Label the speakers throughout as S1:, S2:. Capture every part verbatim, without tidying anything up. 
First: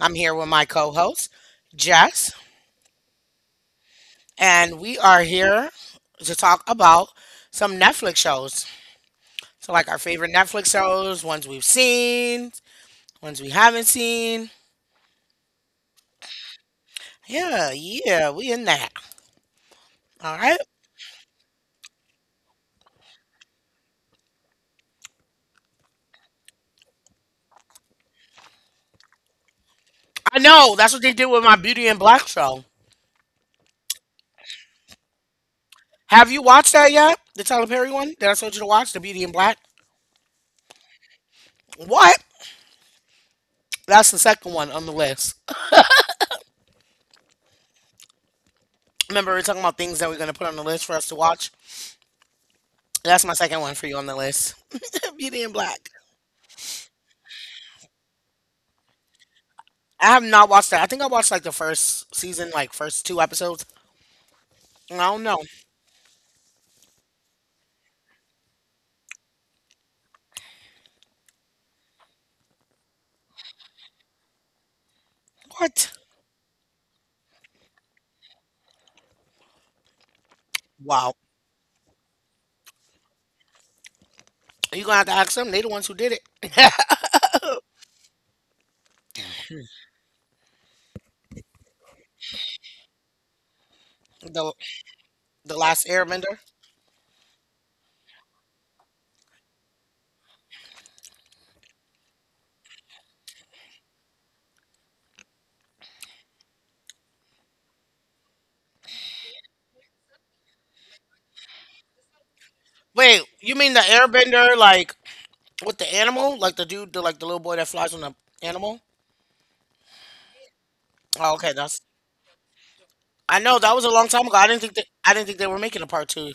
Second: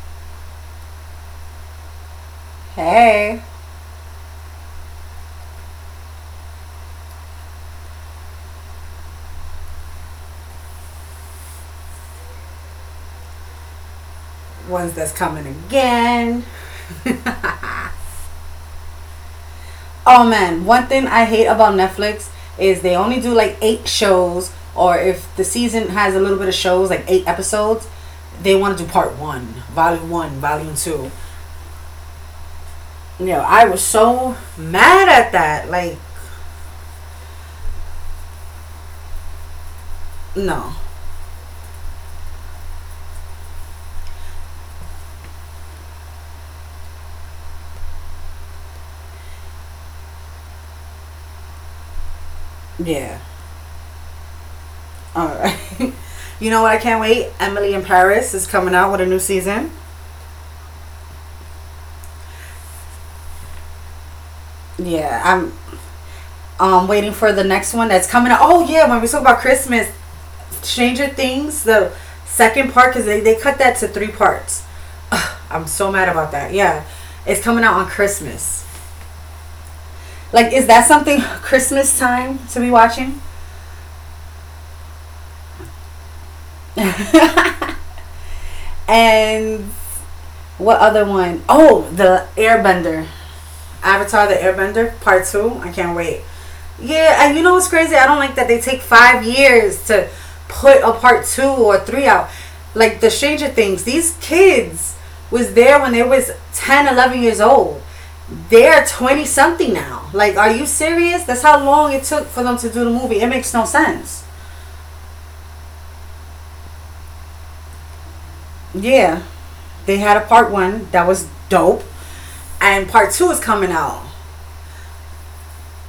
S1: I'm here with my co host, Jess,
S2: Hey,
S1: and we are here to talk about some Netflix shows. So, like our favorite Netflix shows, ones we've seen, ones we haven't seen.
S2: ones that's coming again.
S1: Yeah, yeah, we in that. All right.
S2: Oh man, one thing I hate about Netflix is they only do like eight shows, or if the season has a little bit of shows, like eight episodes, they want to do part one, volume
S1: I
S2: one,
S1: know that's what
S2: volume
S1: they did
S2: two.
S1: with my Beauty and Black show.
S2: You know, I was so mad at that. Like,
S1: Have you watched that yet? The Tyler Perry one that I told you to watch, the Beauty and Black.
S2: no.
S1: What? That's the second one on the list. Remember, we are talking about things that we're going to put on the list for us to watch. That's my
S2: Yeah.
S1: second one for you on the list. Beauty in
S2: Alright.
S1: Black.
S2: You know what I can't wait? Emily in Paris is coming out with a new season.
S1: I have not watched that. I think I watched like the first season, like first two episodes. I don't know.
S2: Yeah, I'm um waiting for the next one that's coming out. Oh yeah, when we talk about Christmas, Stranger Things, the second part, because they, they cut that to three parts. Ugh, I'm
S1: What?
S2: so mad about that. Yeah. It's coming out on Christmas. Like, is that
S1: Wow.
S2: something Christmas time to be watching?
S1: you going to have to ask them. They the ones who did it.
S2: And what other one? Oh, the Airbender. Avatar:
S1: the,
S2: The Airbender Part
S1: the
S2: Two.
S1: last
S2: I can't
S1: airbender.
S2: wait. Yeah, and you know what's crazy? I don't like that they take five years to put a part two or three out. Like the Stranger Things, these kids was there when they was ten, eleven years old. They're twenty something now. Like, are you serious? That's how long it took for them to
S1: Wait,
S2: do the
S1: you
S2: movie. It
S1: mean the
S2: makes no
S1: airbender,
S2: sense.
S1: like with the animal? Like the dude, the, like the little boy that flies on the animal?
S2: Yeah. They had a part one
S1: Oh, okay.
S2: that was
S1: That's.
S2: dope. And
S1: I
S2: part
S1: know that
S2: two
S1: was
S2: is
S1: a long
S2: coming
S1: time ago. I
S2: out.
S1: didn't think that I didn't think they were making a part two.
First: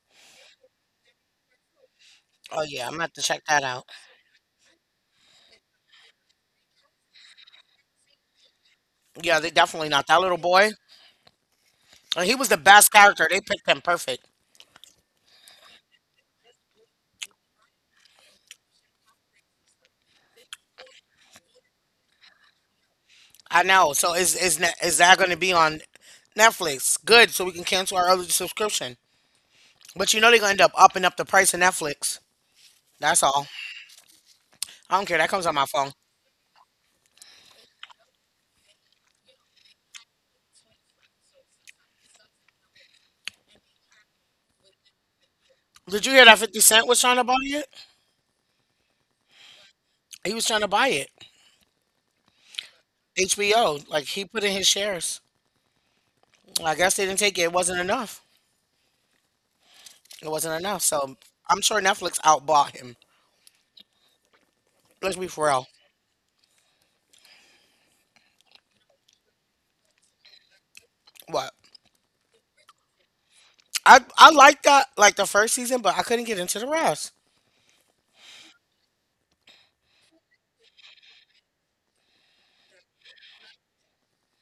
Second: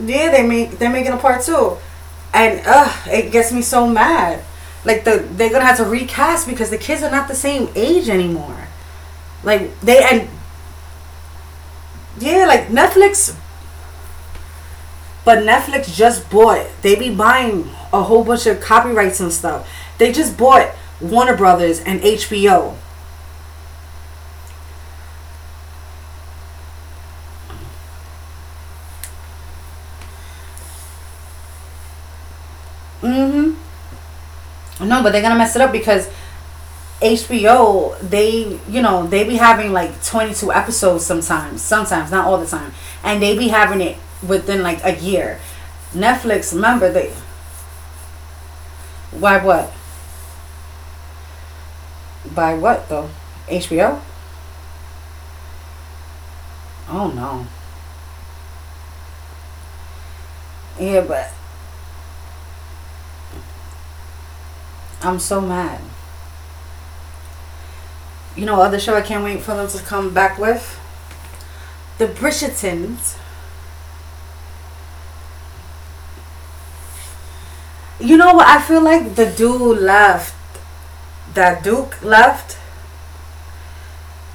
S2: Yeah, they make they're making a part two, and
S1: Oh yeah, I'm
S2: ugh,
S1: gonna have to
S2: it
S1: check
S2: gets me
S1: that out.
S2: so mad. Like the they're gonna have to recast because the kids are not the same age anymore.
S1: Yeah, they
S2: Like
S1: definitely
S2: they.
S1: not that
S2: And
S1: little boy. And he
S2: yeah,
S1: was the
S2: like
S1: best character.
S2: Netflix,
S1: They picked him perfect.
S2: but Netflix just bought. They be buying a whole bunch of copyrights and stuff. They just bought Warner Brothers and H B O.
S1: I know. So is is ne- is that going to be on Netflix? Good. So we can cancel our other subscription. But you know they're going to end up upping up the price of Netflix. That's all.
S2: Mm-hmm.
S1: I don't care.
S2: No,
S1: That
S2: but they're
S1: comes on
S2: gonna
S1: my
S2: mess it
S1: phone.
S2: up because H B O, they, you know, they be having like twenty-two episodes sometimes, sometimes, not all the time. And they be having it within like a year.
S1: Did you hear that fifty
S2: Netflix,
S1: Cent was
S2: remember,
S1: trying
S2: they,
S1: to buy it?
S2: why, what?
S1: He was trying to buy it.
S2: By what though?
S1: H B O. Like
S2: H B O?
S1: he put in his shares. I guess they
S2: Oh
S1: didn't take it. It
S2: no.
S1: wasn't enough. It wasn't enough.
S2: Yeah,
S1: So
S2: but
S1: I'm sure Netflix outbought him. Let's
S2: I'm
S1: be for
S2: so
S1: real.
S2: mad. You know, other show I can't wait for them to come back with?
S1: What?
S2: The Bridgertons.
S1: I I liked that like the first season, but I couldn't get into the rest.
S2: You know what? I feel like the dude left, that Duke left,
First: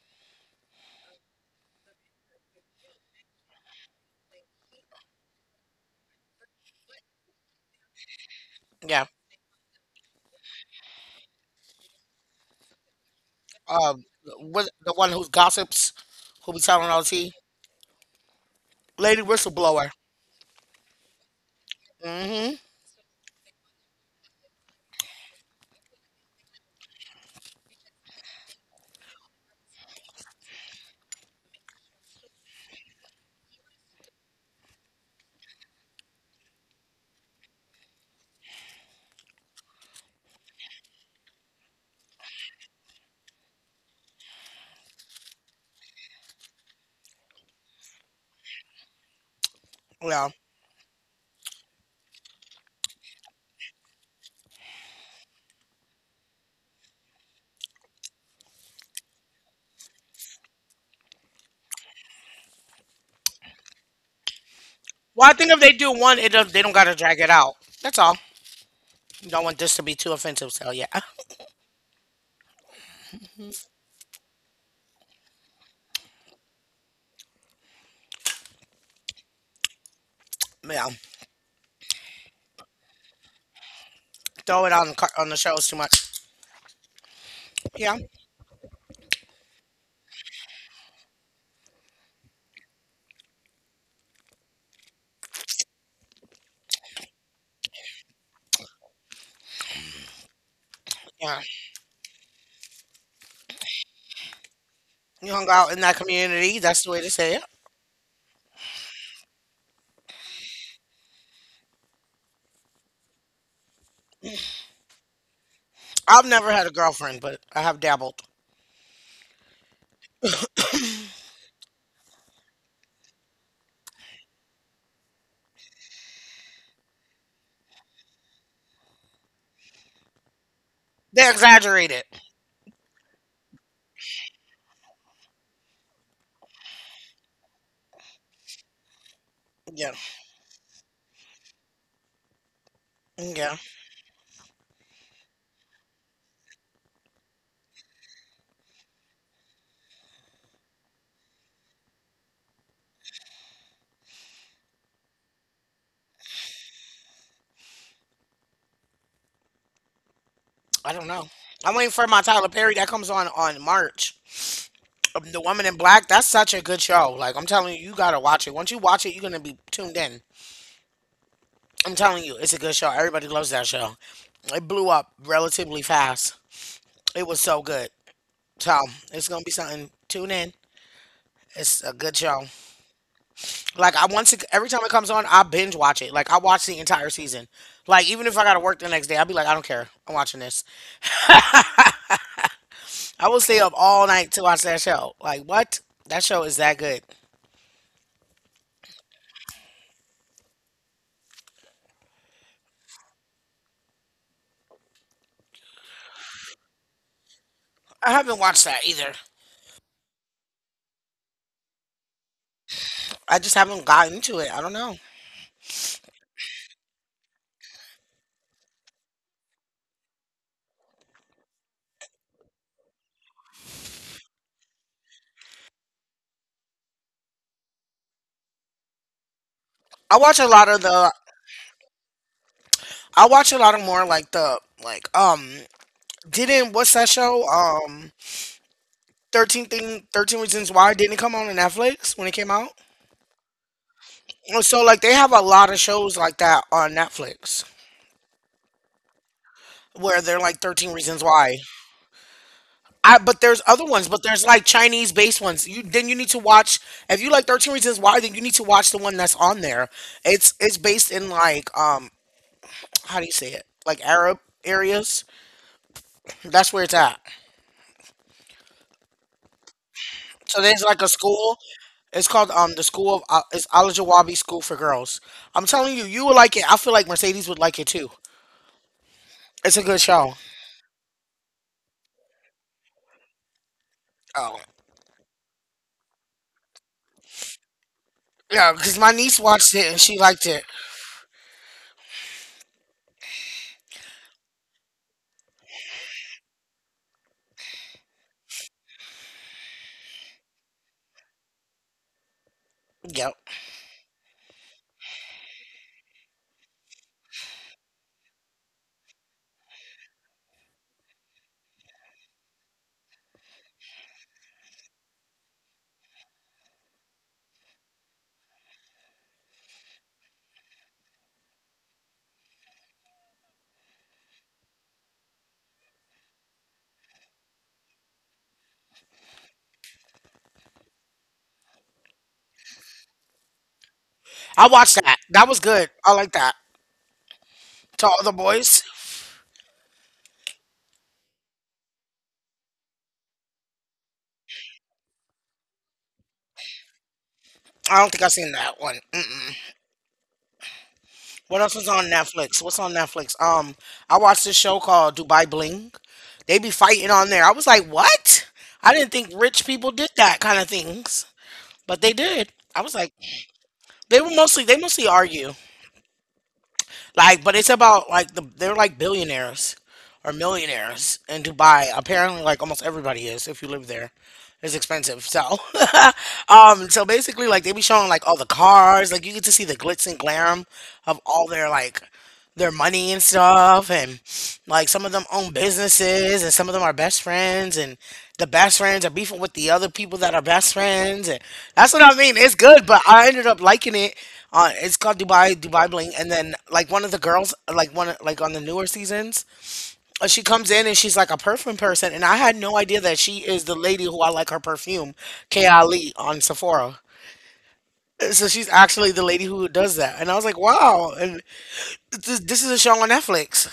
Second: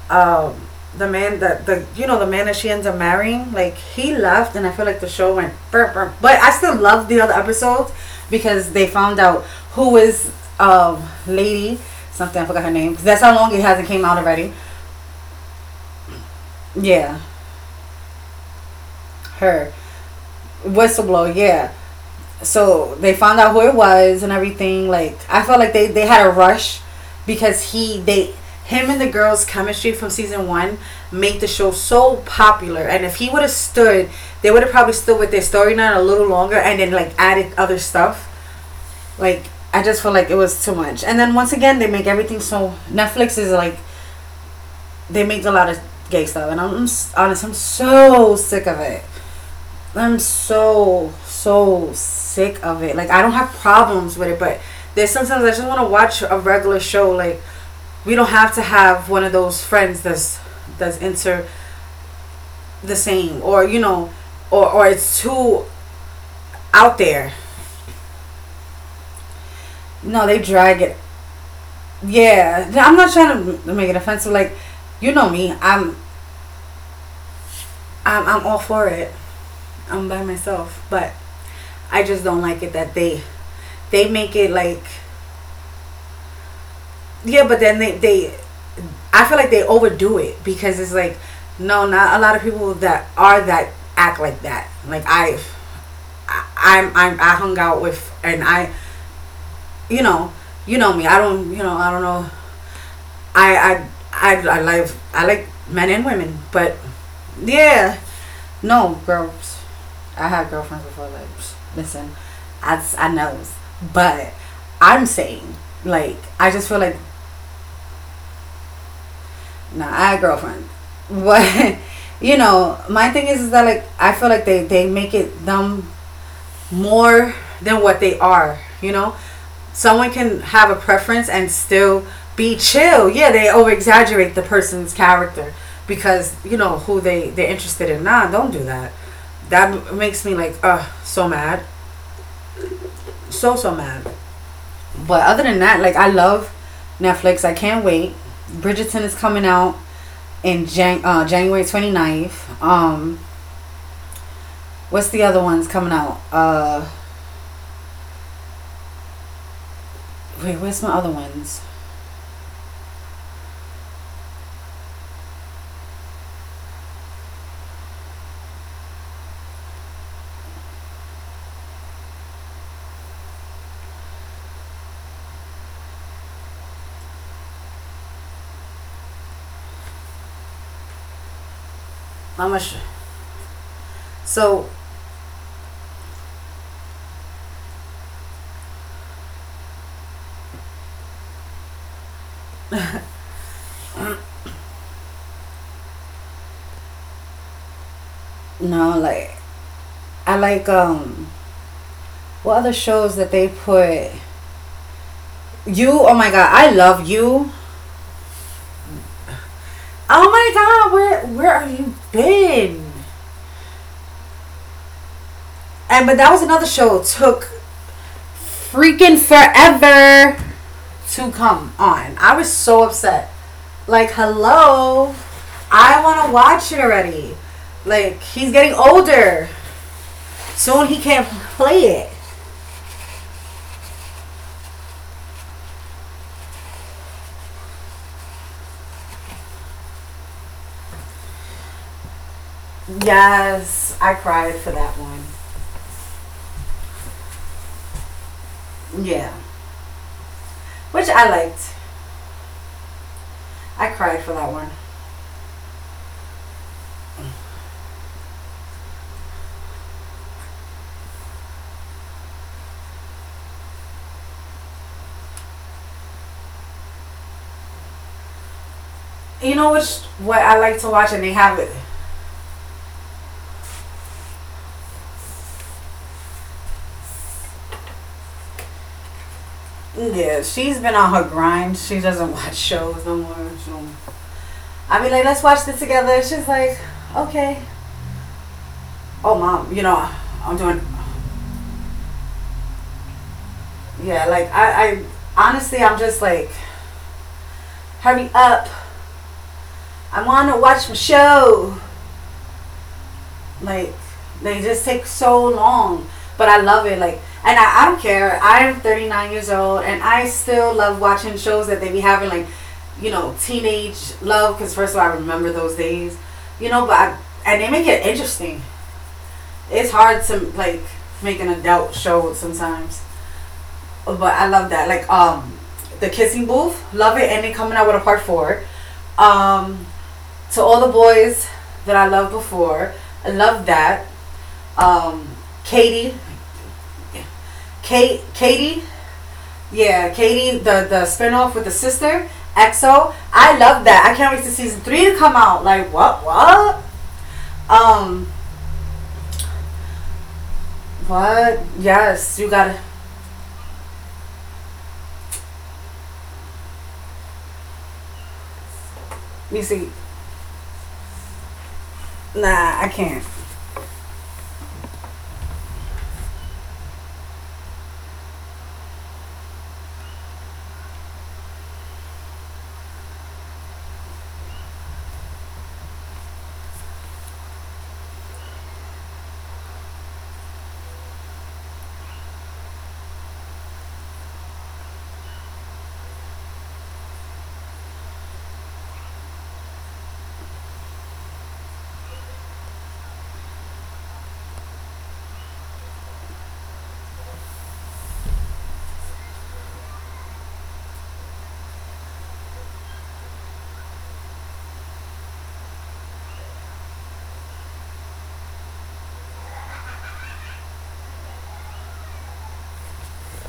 S2: um, the man that the you know the man that she ends up marrying, like he left, and I feel like the show went burp, burp. But I still love the other episodes because
S1: Yeah.
S2: they found out who is, um lady something. I forgot her name, because that's how long it
S1: um,
S2: hasn't came out
S1: with
S2: already.
S1: the one who gossips, who be telling all the tea,
S2: Yeah,
S1: lady whistleblower.
S2: her whistleblower. Yeah,
S1: Hmm.
S2: so they found out who it was and everything. Like I felt like they they had a rush because he they him and the girl's chemistry from season one make the show so popular, and if he would have stood, they would have probably stood with their storyline a little longer and then like added other stuff. Like I just feel like it was too much. And then once again, they make everything, so Netflix is like, they make a lot of gay stuff, and i'm, honest, I'm so sick of it. I'm
S1: Yeah.
S2: so, so sick of it. Like I don't have problems with it, but there's sometimes I just want to watch a regular show. Like we don't have to have one of those friends that's that's into the same, or you know, or or
S1: Well, I think
S2: it's
S1: if they do
S2: too
S1: one, it don't, they don't gotta drag it
S2: out
S1: out.
S2: there.
S1: That's all. Don't want this to be too offensive,
S2: No,
S1: so
S2: they
S1: yeah,
S2: drag it. Yeah, I'm not trying to make it offensive. Like you know me, I'm I'm I'm all for it. I'm by
S1: yeah.
S2: myself, but I just don't like it that they they
S1: Throw
S2: make
S1: it
S2: it
S1: on the car-
S2: like.
S1: on the shows too much.
S2: Yeah, but
S1: Yeah,
S2: then they they, I feel like they overdo it, because it's like, no, not a lot of people that are that act like that. Like I, I I'm, I'm I hung out with, and I, you know, you know me. I
S1: yeah.
S2: don't, you know I don't know. I I I, I like, I
S1: You
S2: like
S1: hung out in
S2: men
S1: that
S2: and women,
S1: community.
S2: but
S1: That's the way to say it.
S2: yeah, no girls. I had girlfriends before. Like, listen, I I know, but I'm saying, like
S1: I've
S2: I
S1: never
S2: just
S1: had
S2: feel
S1: a
S2: like.
S1: girlfriend, but I have dabbled.
S2: Nah, I had a girlfriend. But you know, my thing is, is that like I feel like they they make it them more than what they are. You know, someone can have a preference
S1: They
S2: and
S1: exaggerate
S2: still
S1: it.
S2: be chill. Yeah, they over exaggerate the person's character because you know who they they're interested in. Nah, don't do that. That
S1: Yeah,
S2: makes me like uh so mad, so,
S1: yeah.
S2: so mad. But other than that, like I love Netflix. I can't wait. Bridgerton is coming out in Jan- uh, January 29th. Um, what's the other ones coming out? Uh, wait, where's
S1: I
S2: my
S1: don't
S2: other
S1: know.
S2: ones?
S1: I'm waiting for my Tyler Perry that comes on on March. um, The Woman in Black, that's such a good show. Like, I'm telling you, you gotta watch it. Once you watch it, you're gonna be tuned in. I'm telling you, it's a good show. Everybody loves that show. It blew up relatively fast. It was so good. So, it's gonna be something. Tune in. It's a good show.
S2: I'm not sure.
S1: Like, I once, it, every
S2: So
S1: time it comes on, I binge watch it. Like, I watch the entire season. Like, even if I gotta work the next day, I'll be like, I don't care. I'm watching this. I will stay up all night to watch that show. Like, what? That show is that good.
S2: no, like I like, um, what other shows that they put? You, oh my god, I love you.
S1: I haven't watched that either.
S2: Oh my god, where, where have you been?
S1: I just haven't gotten into it. I don't know.
S2: And but that was another show, took freaking forever to come on. I was so upset. Like, hello, I want to watch it already. Like, he's getting older.
S1: I watch a lot of
S2: Soon he
S1: the.
S2: can't play it.
S1: I watch a lot of more, like, the like um didn't, what's that show? Um thirteen thing, thirteen reasons why, didn't it come on Netflix when it came out?
S2: Yes, I cried
S1: And
S2: for
S1: so,
S2: that
S1: like, they
S2: one.
S1: have a lot of shows like that on Netflix
S2: Yeah.
S1: where they're like thirteen
S2: Which
S1: reasons
S2: I
S1: why.
S2: liked.
S1: I But there's other
S2: I
S1: ones,
S2: cried
S1: but
S2: for
S1: there's
S2: that
S1: like
S2: one.
S1: Chinese based ones. You Then you need to watch, if you like thirteen reasons why, then you need to watch the one that's on there. It's it's based in, like, um how do you say it, like, Arab areas. That's where it's at.
S2: You know which, what I
S1: So
S2: like
S1: there's
S2: to
S1: like a
S2: watch and they have
S1: school.
S2: it.
S1: It's called, um the school of Al- it's Al Jawabi School for Girls. I'm telling you, you will like it. I feel like Mercedes would like it too. It's a good show.
S2: Yeah, she's been on her grind. She doesn't watch shows no more. So.
S1: Oh
S2: I mean, like let's watch this together. She's like, okay.
S1: yeah, because my niece
S2: Oh
S1: watched
S2: mom, you
S1: it and
S2: know,
S1: she liked
S2: I'm
S1: it.
S2: doing, yeah, like I, I honestly I'm just like, hurry up. I wanna watch my show.
S1: Yep,
S2: Like they just take so long. But I love it, like and I, I don't care. I'm thirty-nine years old and I still love watching shows that they be having, like, you know, teenage love, because first of all I remember those days. You know, but I, and they make it interesting. It's hard to like make an adult show sometimes. But I love that. Like, um, the kissing booth, love it, and they coming out with a part four. Um, to all the boys that I loved before, I love that.
S1: I watched that.
S2: Um,
S1: That was good. I like
S2: Katie,
S1: that. To all the
S2: Kate,
S1: boys.
S2: Katie, yeah, Katie, the the spinoff with the sister E X O. I love that. I can't wait to season three to come out. Like what? What?
S1: I don't think I've seen
S2: Um,
S1: that one. Mm-mm. What else
S2: what?
S1: was on Netflix?
S2: Yes, you
S1: What's on
S2: gotta.
S1: Netflix? Um, I watched this show called Dubai Bling. They be fighting on there. I was like, what? I didn't think rich
S2: You
S1: people did
S2: see,
S1: that kind of things, but they did. I was
S2: nah,
S1: like,
S2: I can't.
S1: they were mostly they mostly argue. Like, but it's about like the they're like billionaires or millionaires in Dubai. Apparently, like almost everybody is if you live there. It's expensive, so um, so basically, like they be showing like all the cars, like you get to see the glitz and glam of all their like their money and stuff, and like some of them own businesses and some of them are best friends and the best friends are beefing with the other people that are best friends, and that's what I mean. It's good, but I ended up liking it. Uh, it's called Dubai Dubai Bling, and then like one of the girls, like one of- like on the newer seasons, uh, she comes in and she's like a perfume person, and I had no idea that she is the lady who I like her perfume, K. Ali on Sephora. So she's actually the lady who does that. And I was like, wow. And this, this is a show on Netflix.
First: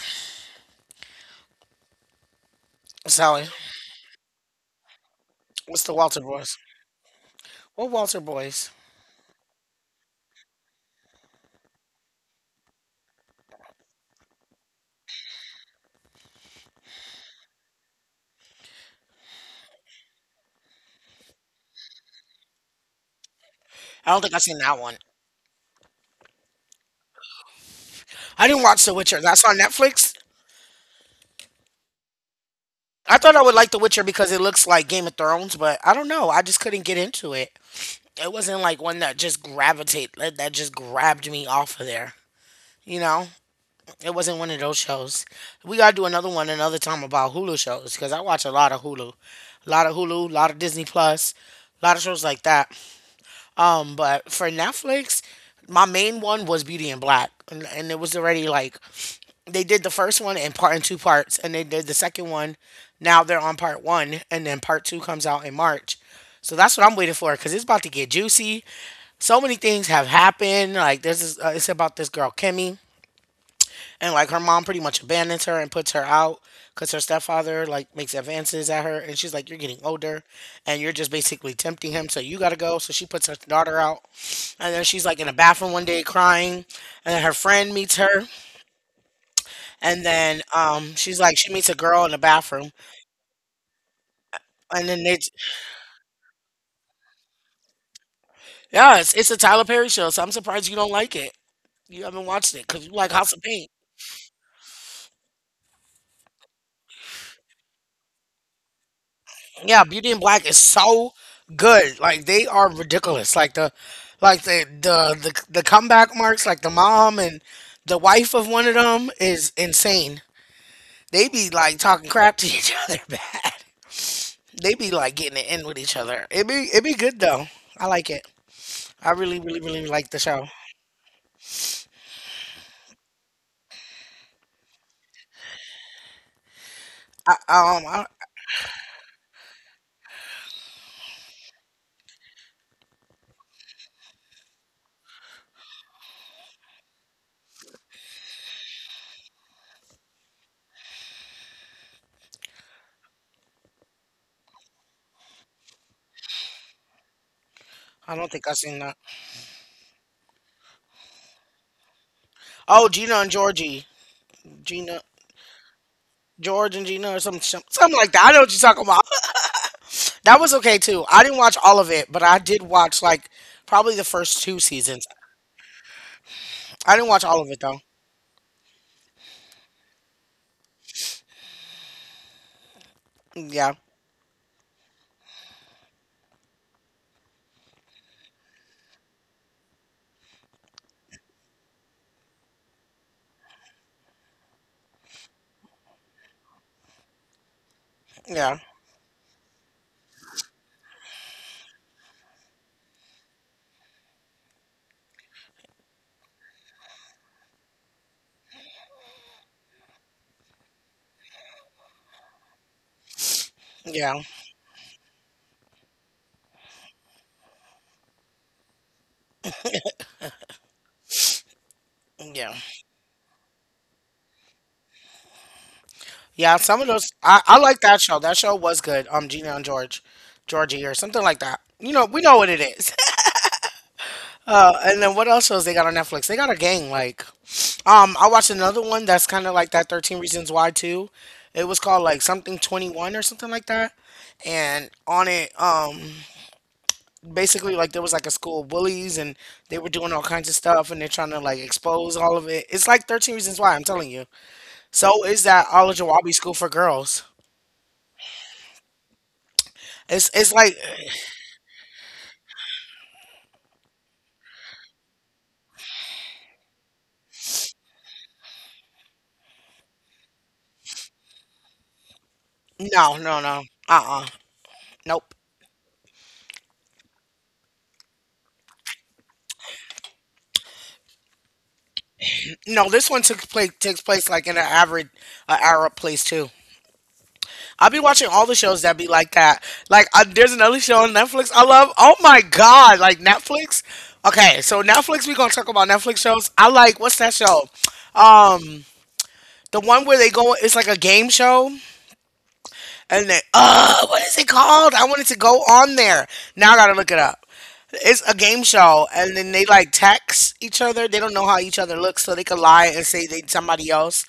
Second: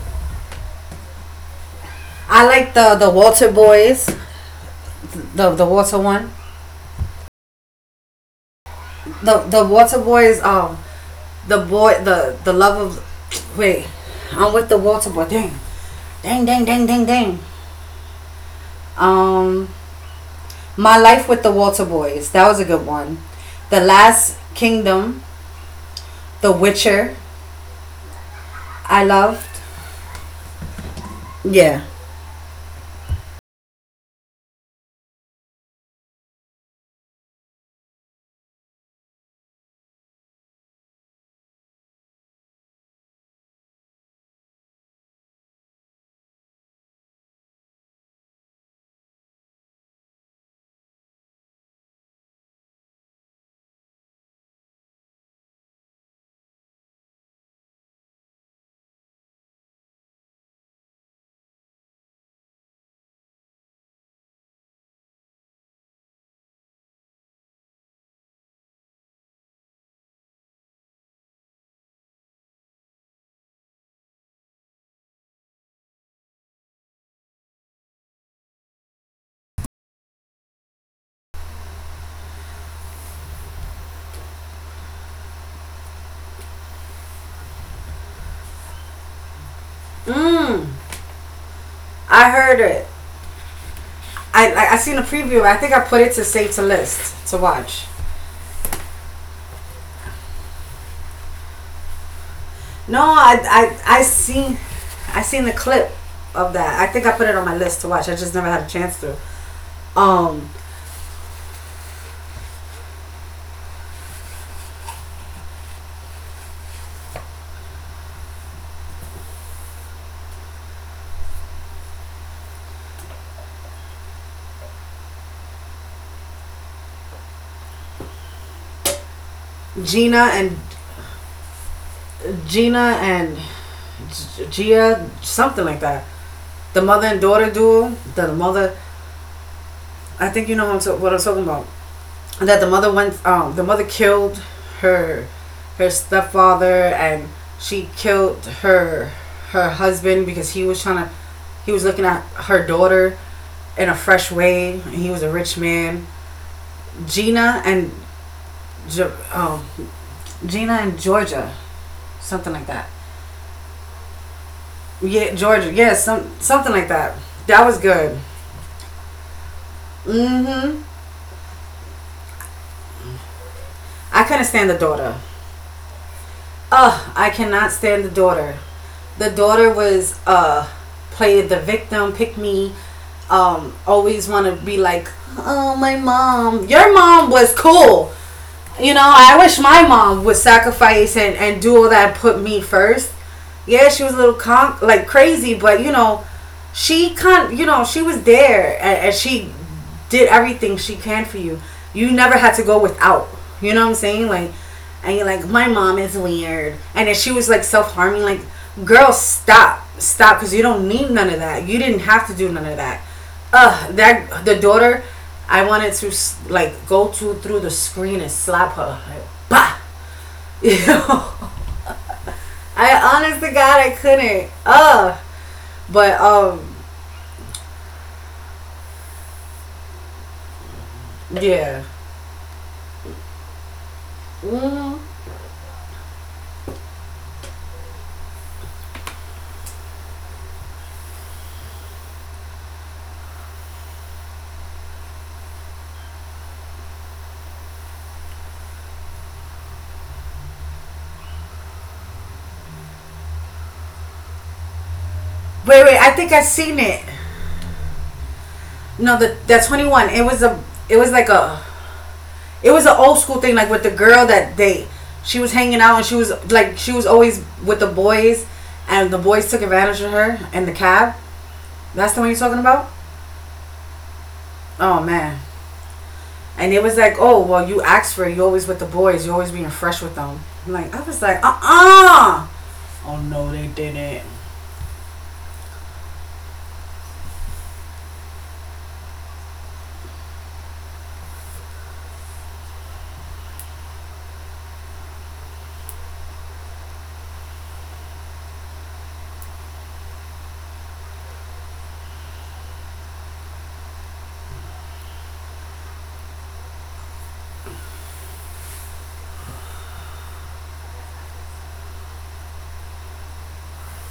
S2: I like the the
S1: Sally,
S2: Walter boys, the the
S1: what's the
S2: Walter
S1: Walter
S2: one.
S1: Boys? What Walter Boys?
S2: The the water boys, um the boy the the love of, wait, I'm with the water boy. Dang, dang, dang, dang, dang, dang, um my life with the water boys, that was a good one. The
S1: I don't think I've seen
S2: Last
S1: that one.
S2: Kingdom. The Witcher.
S1: I didn't watch The Witcher.
S2: I
S1: That's on
S2: loved.
S1: Netflix.
S2: Yeah.
S1: I thought I would like The Witcher because it looks like Game of Thrones, but I don't know. I just couldn't get into it. It wasn't like one that just gravitate that that just grabbed me off of there. You know, it wasn't one of those shows. We gotta do another one another time about Hulu shows, because I watch a lot of Hulu, a lot of Hulu, a lot of Disney Plus, a lot of shows like that. Um, but for Netflix, my main one was Beauty and Black, and, and it was already like they did the first one in part in two parts, and they did the second one. Now they're on part one, and then part two comes out in March. So that's what I'm waiting for, because it's about to get juicy. So many things have happened. Like there's this, uh, it's about this girl Kimmy, and like her mom pretty much abandons her and puts her out because her stepfather like makes advances at her, and she's like, "You're getting older, and you're just basically tempting him, so you gotta go." So she puts her daughter out, and then she's like in a bathroom one day crying, and then her friend meets her, and then um
S2: Mm,
S1: she's like she meets a girl in the
S2: I
S1: bathroom,
S2: heard it. I
S1: and
S2: I, I
S1: then
S2: seen a
S1: it's,
S2: preview, I think I put it to save to list to watch.
S1: yeah, it's, it's a Tyler Perry show, so I'm surprised you don't like it. You haven't watched it because you like
S2: No,
S1: House of
S2: I
S1: Pain.
S2: I I seen, I seen the clip of that. I think I put it on my list to watch, I just never had a chance to.
S1: Yeah, Beauty and Black is
S2: um
S1: so good. Like, they are ridiculous. Like the, like the the the, the comeback marks, like the mom and the wife of one of them is insane. They be like talking crap to each other. Bad. They be like getting it in with each other. It be it be good though. I like it. I really really really like the
S2: Gina
S1: show.
S2: and, Gina and Gia, something like that. The mother
S1: I
S2: and daughter
S1: um I,
S2: duel. The mother, I think you know what I'm, ta- what I'm talking about. That the mother went, um, the mother killed her, her stepfather, and she killed her, her husband because he was trying to, he was looking at her daughter in a fresh way. And he was a rich man. Gina and,
S1: I don't think I seen that.
S2: Ge- um, Gina and Georgia, something like
S1: Oh,
S2: that.
S1: Gina and Georgie, Gina,
S2: Yeah, Georgia. Yes, yeah, some,
S1: George and
S2: something like
S1: Gina or
S2: that.
S1: some some-
S2: That
S1: something
S2: was
S1: like that. I
S2: good.
S1: know what you're talking about. That was okay
S2: Mm-hmm.
S1: too. I didn't watch all of it, but I did watch like probably the first
S2: I
S1: two
S2: couldn't stand the
S1: seasons.
S2: daughter.
S1: I didn't watch
S2: Ugh,
S1: all of
S2: I
S1: it though.
S2: cannot stand the daughter. The daughter was uh played the victim, pick me.
S1: Yeah,
S2: Um, always want to be like, oh my mom. Your mom was cool. You know, I wish my mom would sacrifice and, and do all that and put me first. Yeah, she was a little con- like crazy, but you know, she can, you know, she was
S1: yeah,
S2: there, and, and she did everything she can for you. You never had to go without. You know what I'm saying? Like, and you're like, my mom is weird. And then she was like self harming. Like, girl, stop, stop, because you don't need none of that. You didn't have to do none of that. Uh,
S1: yeah,
S2: that the daughter, I wanted to like go to through the screen and slap her. Like, bah! You know?
S1: yeah,
S2: I honest to God, I couldn't. Uh, but
S1: yeah. Some of
S2: um,
S1: those, I, I like that show. That show was good. Um, Gina and George, Georgie or something like that. You
S2: Yeah.
S1: know, we know what it is. Uh, and then
S2: Mm.
S1: what else shows they got on Netflix? They got a gang, like, um I watched another one that's kind of like that thirteen Reasons Why too. It was called like something twenty-one or something like that. And on it, um basically like there was like a school of bullies, and they were doing all kinds of stuff and they're trying to like expose all of it. It's like thirteen Reasons Why, I'm telling you. So is that All of
S2: Wait, wait. I
S1: Jawabi
S2: think
S1: School
S2: I
S1: for
S2: seen it.
S1: Girls.
S2: No, the that twenty one.
S1: It's
S2: It
S1: it's
S2: was
S1: like,
S2: a. It was like a. It was an old school thing, like with the girl that they. She was hanging out and she was like she was always with the boys, and the boys took advantage of her in the cab. That's the one you're talking about.
S1: no, no, no. Uh-uh.
S2: Oh
S1: Nope.
S2: man. And it was like, oh, well, you asked for it. You're always with the boys. You're always being fresh with them. I'm like, I was like, uh-uh.
S1: No, this one
S2: Oh
S1: took
S2: no,
S1: place
S2: they
S1: takes place
S2: didn't.
S1: like in an average uh, Arab place too. I've been watching all the shows that be like that. Like, uh, there's another show on Netflix I love. Oh my God. Like, Netflix. Okay, so Netflix, we going to talk about Netflix shows. I like, what's that show? Um, The one where they go, it's like a game show. And they, uh, what is it called? I wanted to go on there. Now I got to look it up. It's a game show. And then they like text each other. They don't know how each other looks, so they could lie and say they somebody else.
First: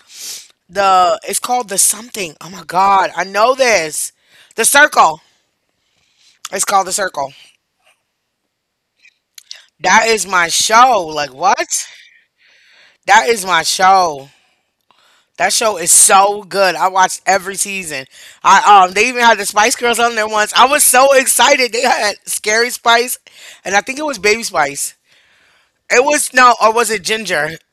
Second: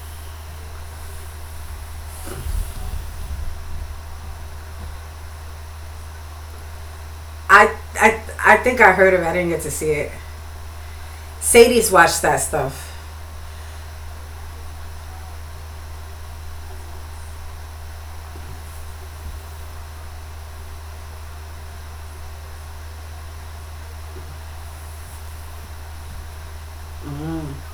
S1: The, it's called The Something. Oh my God. I know this. The Circle. It's called The Circle.
S2: I, I, I think I heard of it. I didn't get to see
S1: That
S2: it.
S1: is my show. Like what?
S2: Sadie's watched that stuff.
S1: That is my show. That show is so good. I watched every season. I um they even had the Spice Girls on there once. I was so excited. They had Scary Spice and I think it was Baby Spice. It was no, or was it Ginger?
S2: Mm.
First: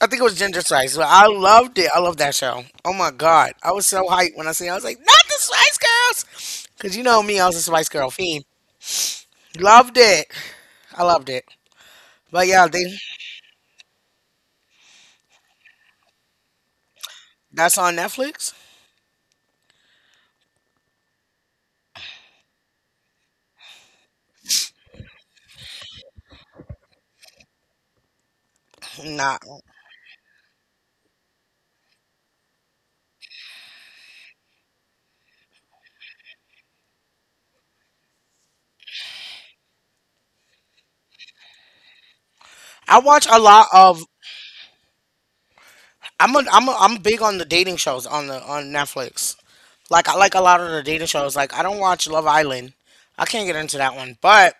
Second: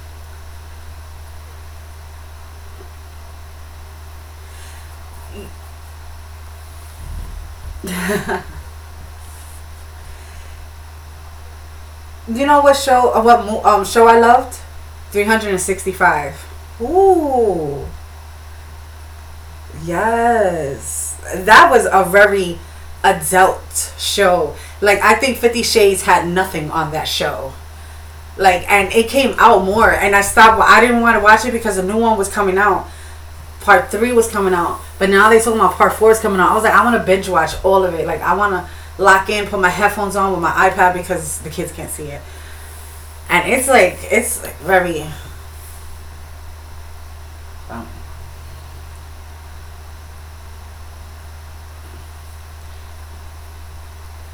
S1: I think it was Ginger Spice. But I loved it. I loved that show. Oh my god. I was so hyped when I seen it. I was like, not the Spice Girls. Cause you know me, I was a Spice Girl fiend. Loved it. I loved it.
S2: You
S1: But
S2: know
S1: yeah,
S2: what
S1: they
S2: show, uh, what um, show I loved? three sixty-five.
S1: that's
S2: Ooh,
S1: on Netflix.
S2: yes. That was a very adult show. Like, I think Fifty Shades had nothing on that show. Like,
S1: Nah,
S2: and it came out more, and I stopped. I didn't want to watch it because the new one was coming out. Part three was coming out, but now they talking about part four is coming out. I was like, I want to binge watch all of it. Like, I want to lock in, put my headphones on with my iPad because the kids can't see it,
S1: I watch a lot
S2: and it's
S1: of.
S2: like it's like very,
S1: I'm a, I'm a, I'm big on the dating shows on the on Netflix. Like I like a lot of the dating shows. Like I don't watch Love Island. I can't get into that one, but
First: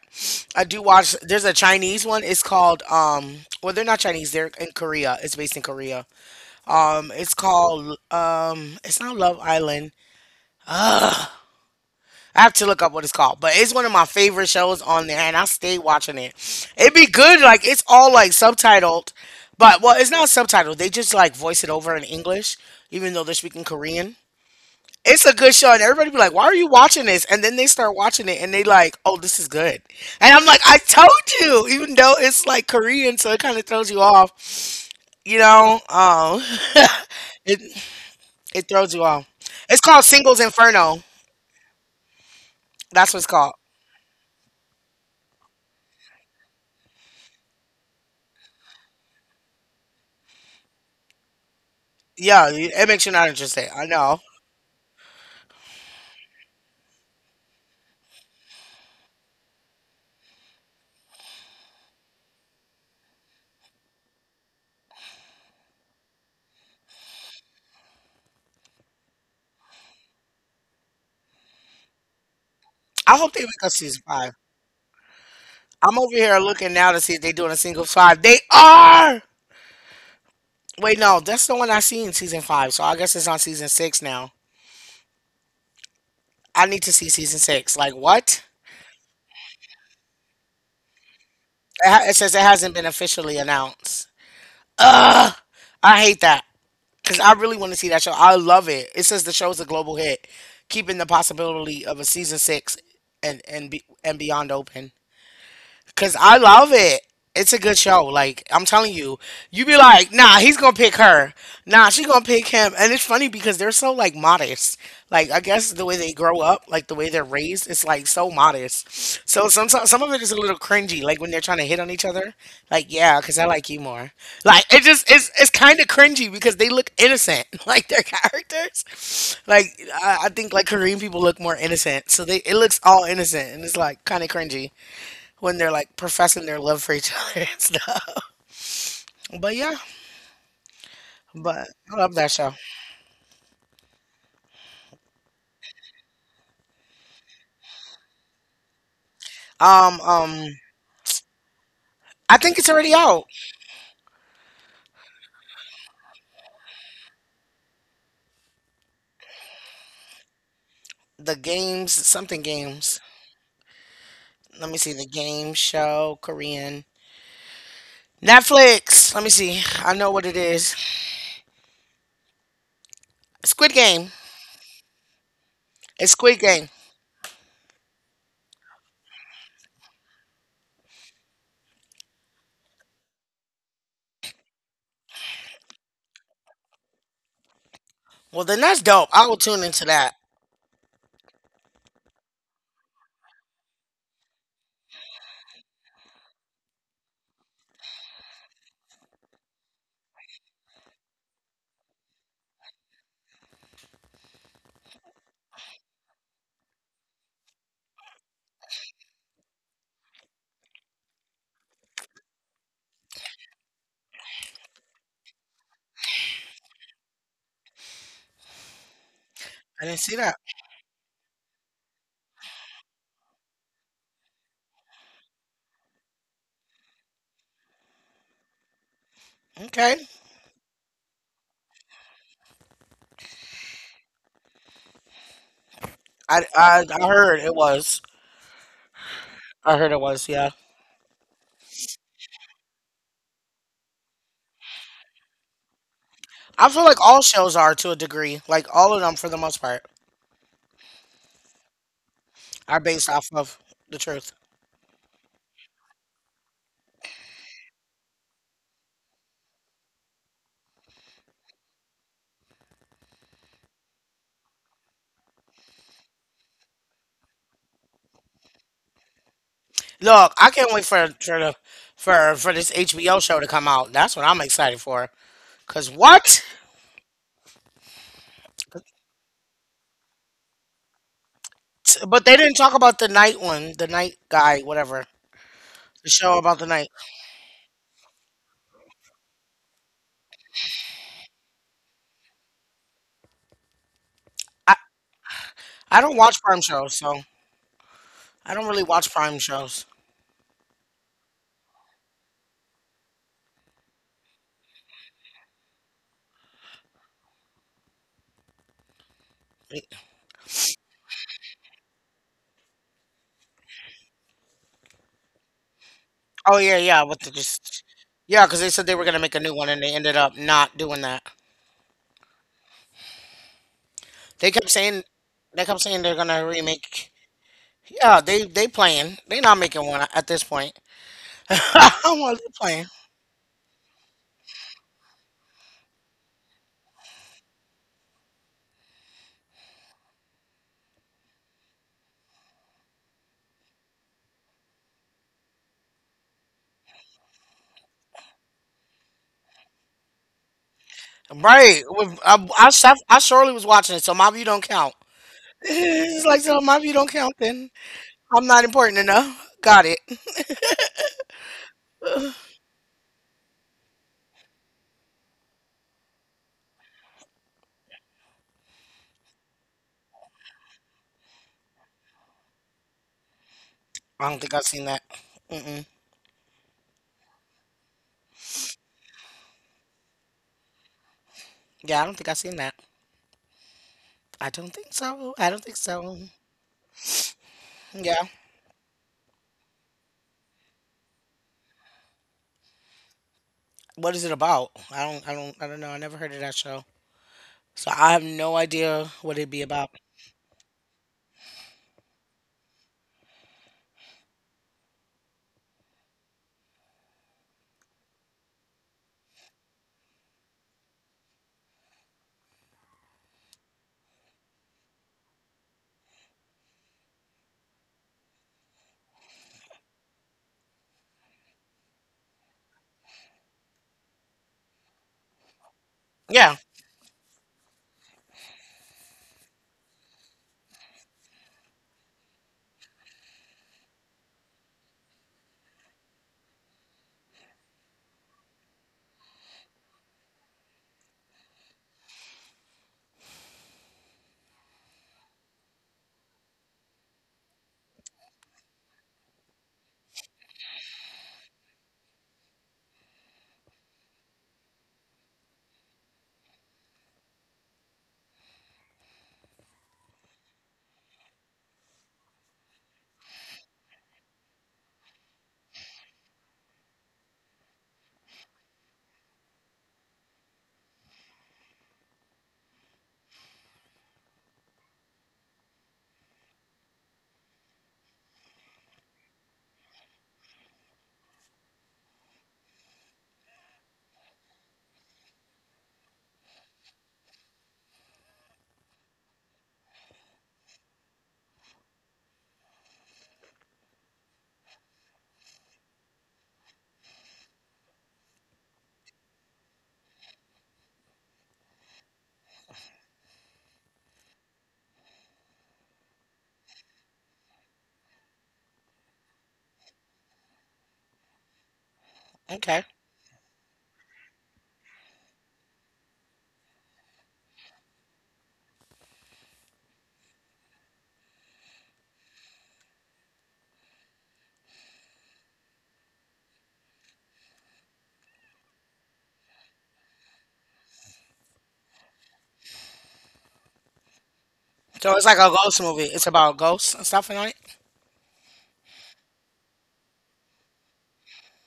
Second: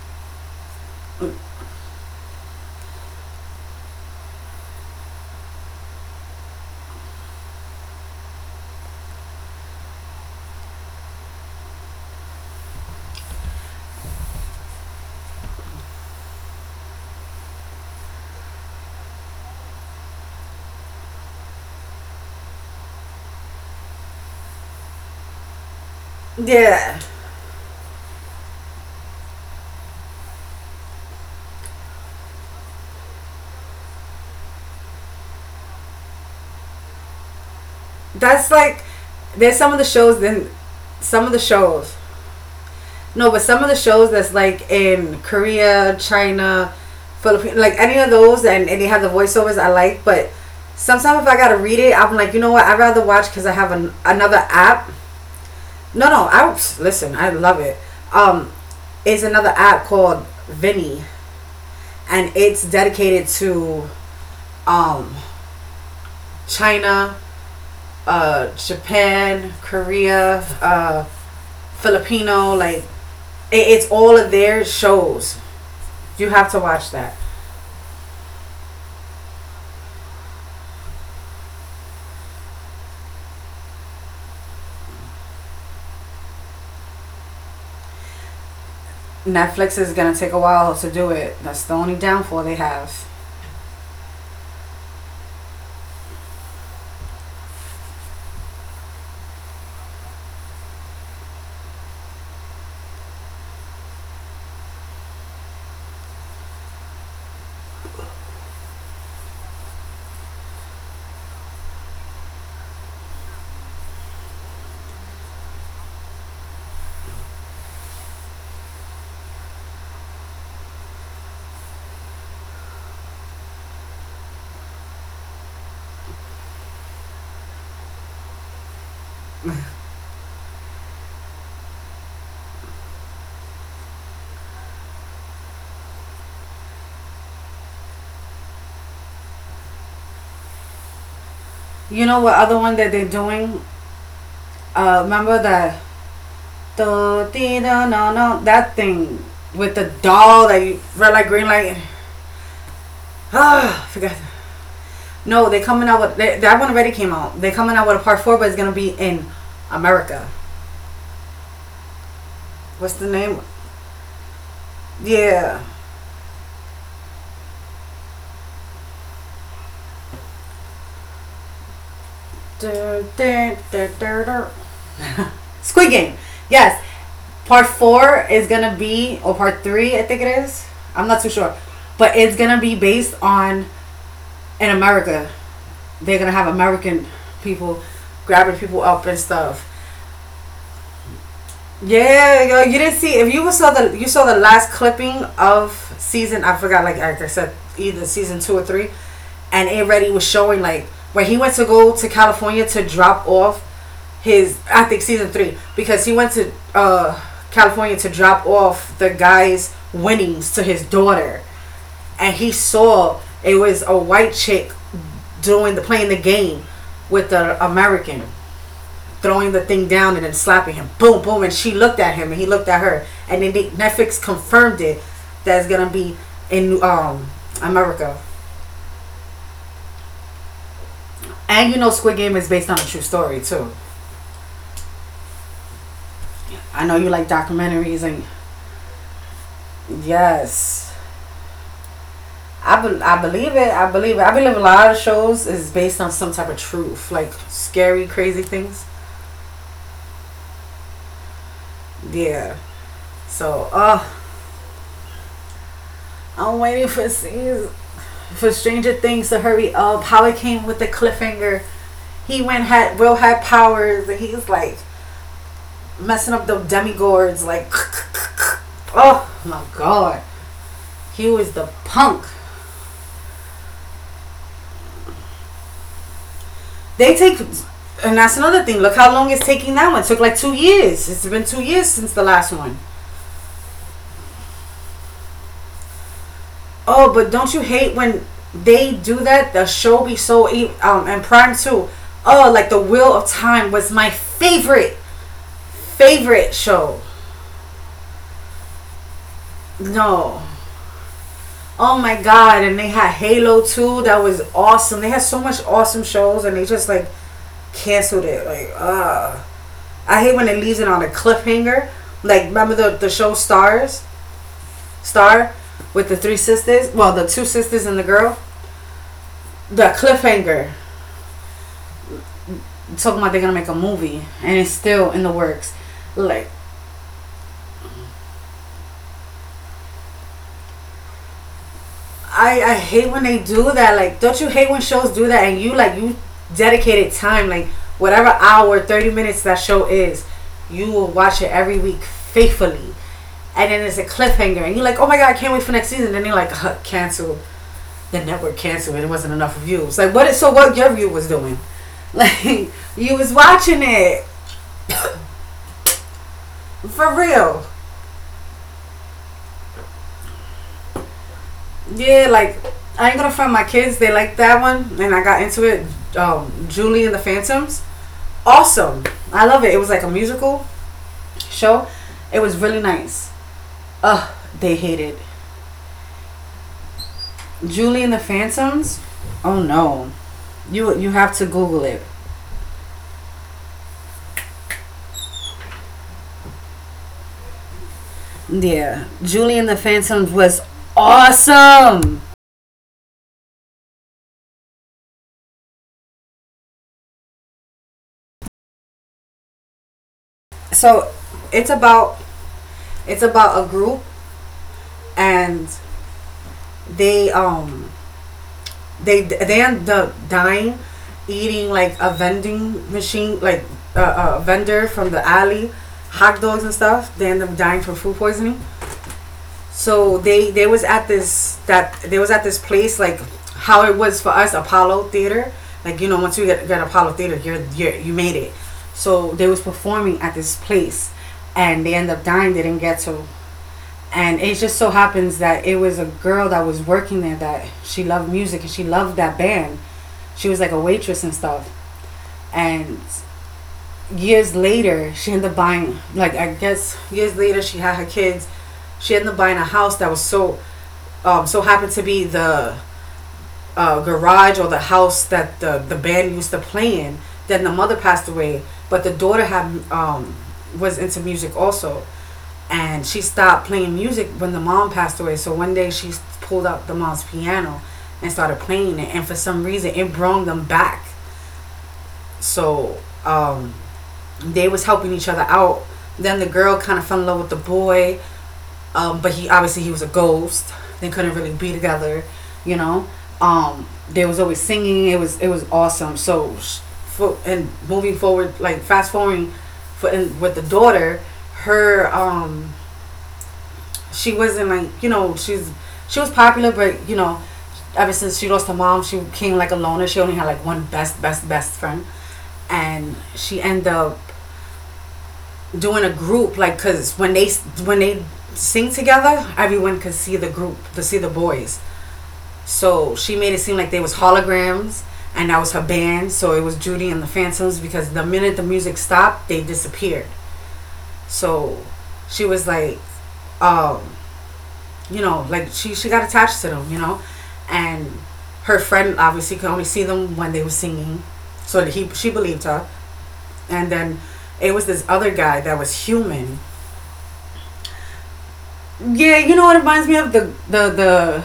S1: I do watch. There's a Chinese one. It's called um. Well, they're not Chinese. They're in Korea. It's based in Korea. Um, it's called um. It's not Love Island. I have to look up what it's called, but it's one of my favorite shows on there, and I stay watching it. It'd be good, like it's all like subtitled, but well, it's not subtitled. They just like voice it over in English, even though they're speaking Korean. It's a good show, and everybody be like, "Why are you
S2: yeah.
S1: watching this?" And then they start watching it, and they like, "Oh, this is good." And I'm like, "I told you," even though it's like Korean, so it kind of throws you off, you know. Um, it
S2: That's
S1: it
S2: like
S1: throws you off.
S2: there's some of
S1: It's
S2: the
S1: called
S2: shows.
S1: Singles
S2: Then
S1: Inferno.
S2: some of the shows.
S1: That's what it's
S2: No, but
S1: called.
S2: some of the shows that's like in Korea, China, Philippines, like any of those, and, and they have the voiceovers I like. But sometimes if I gotta read it, I'm like, you
S1: Yeah,
S2: know what? I'd
S1: it
S2: rather
S1: makes you
S2: watch
S1: not
S2: because I
S1: interested.
S2: have
S1: I
S2: an,
S1: know.
S2: another app. No, no, I listen. I love it. Um, it's another app called Vinny, and it's dedicated to um China, uh, Japan, Korea, uh, Filipino. Like it,
S1: I hope they make a
S2: it's
S1: season
S2: all of
S1: five.
S2: their shows.
S1: I'm over
S2: You
S1: here
S2: have to
S1: looking
S2: watch
S1: now to
S2: that.
S1: see if they doing a single five. They are. Wait, no, that's the one I see in season five. So I guess it's on season six now. I need to see season six. Like what?
S2: Netflix is gonna take a while to do it. That's the only downfall
S1: It,
S2: they
S1: ha- it says
S2: have.
S1: it hasn't been officially announced. I hate that because I really want to see that show. I love it. It says the show is a global hit, keeping the possibility of a season six and and be, and beyond open. Cause I love it. It's a good show. Like I'm telling you, you be like, nah, he's gonna pick her. Nah, she gonna pick him. And it's funny because they're so like modest. Like I guess the way they grow up, like the way they're raised, it's like so modest. So sometimes some of it is a little cringy. Like when they're trying to hit on each other. Like yeah, cause I like you more. Like it just it's it's kind of cringy because they look innocent. Like their characters. Like I, I think like Korean people look more innocent. So they it looks all innocent and it's like kind of cringy when they're like professing their love for each other and stuff. But yeah,
S2: You know what
S1: but
S2: other one
S1: I
S2: that
S1: love
S2: they're
S1: that show.
S2: doing? Uh, remember that do dee da no no that thing with the doll that you
S1: Um,
S2: red light
S1: um,
S2: green light.
S1: I think it's already
S2: Ah, forgot
S1: out.
S2: that. No, they coming out with they, that one already came out. They coming out with a part four, but it's gonna be in America.
S1: The games,
S2: What's the
S1: something
S2: name?
S1: games.
S2: Yeah.
S1: Let me see the game show Korean Netflix. Let me see. I know what it is.
S2: Dur, dur, dur, dur, dur.
S1: Squid Game.
S2: Squid Game. Yes.
S1: It's Squid
S2: Part
S1: Game.
S2: four is gonna be, or part three, I think it is. I'm not too sure, but it's gonna be based on in America. They're gonna have American people grabbing people up and
S1: Well,
S2: stuff.
S1: then that's dope. I will tune into that.
S2: Yeah, yo, you didn't see if you saw the you saw the last clipping of season. I forgot, like, like I said, either season two or three, and it already was showing like when he went to go to California to drop off his. I think season three because he went to uh California to drop off the guy's winnings to his daughter, and he saw it was a white chick doing the playing the game with the American throwing the thing down and then slapping him.
S1: I didn't
S2: Boom,
S1: see
S2: boom. And
S1: that.
S2: she looked at him and he looked at her. And then Netflix confirmed it that's gonna be in um America.
S1: Okay.
S2: And you know, Squid Game is based on a true story too. I know you like
S1: I
S2: documentaries
S1: I,
S2: and
S1: I heard it was.
S2: yes,
S1: I heard it was. Yeah.
S2: I be- I believe it. I believe it. I believe a lot of shows is based on some type of truth, like
S1: I feel
S2: scary,
S1: like
S2: crazy
S1: all shows
S2: things.
S1: are to a degree. Like all of them, for the most part,
S2: Yeah. So,
S1: are
S2: uh,
S1: based off of the truth.
S2: I'm waiting for season, for Stranger Things to hurry up, how it came with the cliffhanger. He went had Will had powers and he's like messing up the demigords like oh my god. He was
S1: Look,
S2: the
S1: I can't wait
S2: punk.
S1: for for the, for for this H B O show to come out. That's what I'm excited for. Cause
S2: They take,
S1: what?
S2: and that's another thing. Look how long it's taking that one. It took like two years. It's been two years since the last one.
S1: But they didn't talk about the night one, the night guy, whatever.
S2: Oh, but
S1: The
S2: don't you
S1: show about the
S2: hate
S1: night.
S2: when they do that? The show be so um and Prime too. Oh, like the Wheel of Time was my favorite
S1: I
S2: favorite show.
S1: I don't watch prime shows, so I don't really watch
S2: No,
S1: prime shows.
S2: oh my god! And they had Halo too. That was awesome. They had so much awesome shows, and they just like canceled it. Like, uh, I hate when it leaves it on a cliffhanger. Like, remember the the show Stars Star with the three sisters? Well,
S1: Oh
S2: the
S1: yeah,
S2: two
S1: yeah, but
S2: sisters
S1: they
S2: and the
S1: just
S2: girl.
S1: yeah, because they said they were gonna make a
S2: The
S1: new one and they ended
S2: cliffhanger.
S1: up not doing that.
S2: I'm talking about they're gonna make a movie, and it's
S1: They kept
S2: still in
S1: saying
S2: the works.
S1: they kept saying they're
S2: Like,
S1: gonna remake. Yeah, they they playing. They not making one at this point. I'm only
S2: I I
S1: playing.
S2: hate when they do that. Like, don't you hate when shows do that and you like you dedicated time, like whatever hour, thirty minutes that show is, you will watch it every week faithfully, and then it's a cliffhanger, and you're like, oh my god, I can't wait for next season. And then you're like, uh, cancel. The network canceled, and it wasn't enough views. Like, what? Is, so what? Your view was doing,
S1: Right. With, I,
S2: like,
S1: I, s- I
S2: you was
S1: surely was
S2: watching
S1: watching it, so my
S2: it
S1: view don't count. It's like, so my view don't
S2: for
S1: count then.
S2: real.
S1: I'm not important enough. Got it.
S2: Yeah, like I ain't gonna find my kids. They like that one, and I got into it. Um, Julie and the Phantoms, awesome. I love it. It was like a musical show. It was really nice. Ugh,
S1: I
S2: they
S1: don't think
S2: hate
S1: I've
S2: it.
S1: seen that. Mm-mm.
S2: Julie and the Phantoms. Oh no, you you have to Google it.
S1: Yeah, I don't think I've seen that. I don't think so. I don't think so.
S2: Yeah,
S1: Yeah.
S2: Julie and the Phantoms was awesome.
S1: What is it about? I don't, I don't, I don't know. I never heard of that show. So I have no idea what it'd be about.
S2: So it's about it's about a group and they um They they end up dying, eating like a vending machine, like a, a vendor from the alley, hot dogs and stuff. They end up dying from food poisoning. So they they was at this that they was at this place like how it was for us Apollo Theater. Like you know, once you get, get Apollo Theater,
S1: Yeah.
S2: you're, you're you made it. So they was performing at this place, and they end up dying. They didn't get to, and it just so happens that it was a girl that was working there that she loved music and she loved that band. She was like a waitress and stuff, and years later, she ended up buying, like, I guess years later, she had her kids. She ended up buying a house that was so, um, so happened to be the uh, garage or the house that the, the band used to play in. Then the mother passed away, but the daughter had, um, was into music also. And she stopped playing music when the mom passed away. So one day she pulled out the mom's piano and started playing it. And for some reason, it brought them back. So, um, they was helping each other out. Then the girl kind of fell in love with the boy, um, but he obviously he was a ghost. They couldn't really be together, you know. Um, they was always singing. It was it was awesome. So, for, and moving forward, like fast forwarding, for and with the daughter, her um, she wasn't like you know she's she was popular, but you know, ever since she lost her mom, she became like a loner. She only had like one best best best friend, and she ended up doing a group like because when they when they sing together everyone could see the group to see the boys,
S1: Okay.
S2: so she made it seem like they was holograms and that was her band, so it was Judy and the Phantoms because the minute the music stopped they disappeared. So she was like um, you know, like she she got attached to them, you know, and her friend obviously could only see them when they were singing, so he she believed her. And then it was
S1: So it's
S2: this
S1: like a
S2: other
S1: ghost
S2: guy that
S1: movie. It's
S2: was
S1: about
S2: human.
S1: ghosts and stuff and all it.
S2: Yeah, you know what it reminds me of, the the the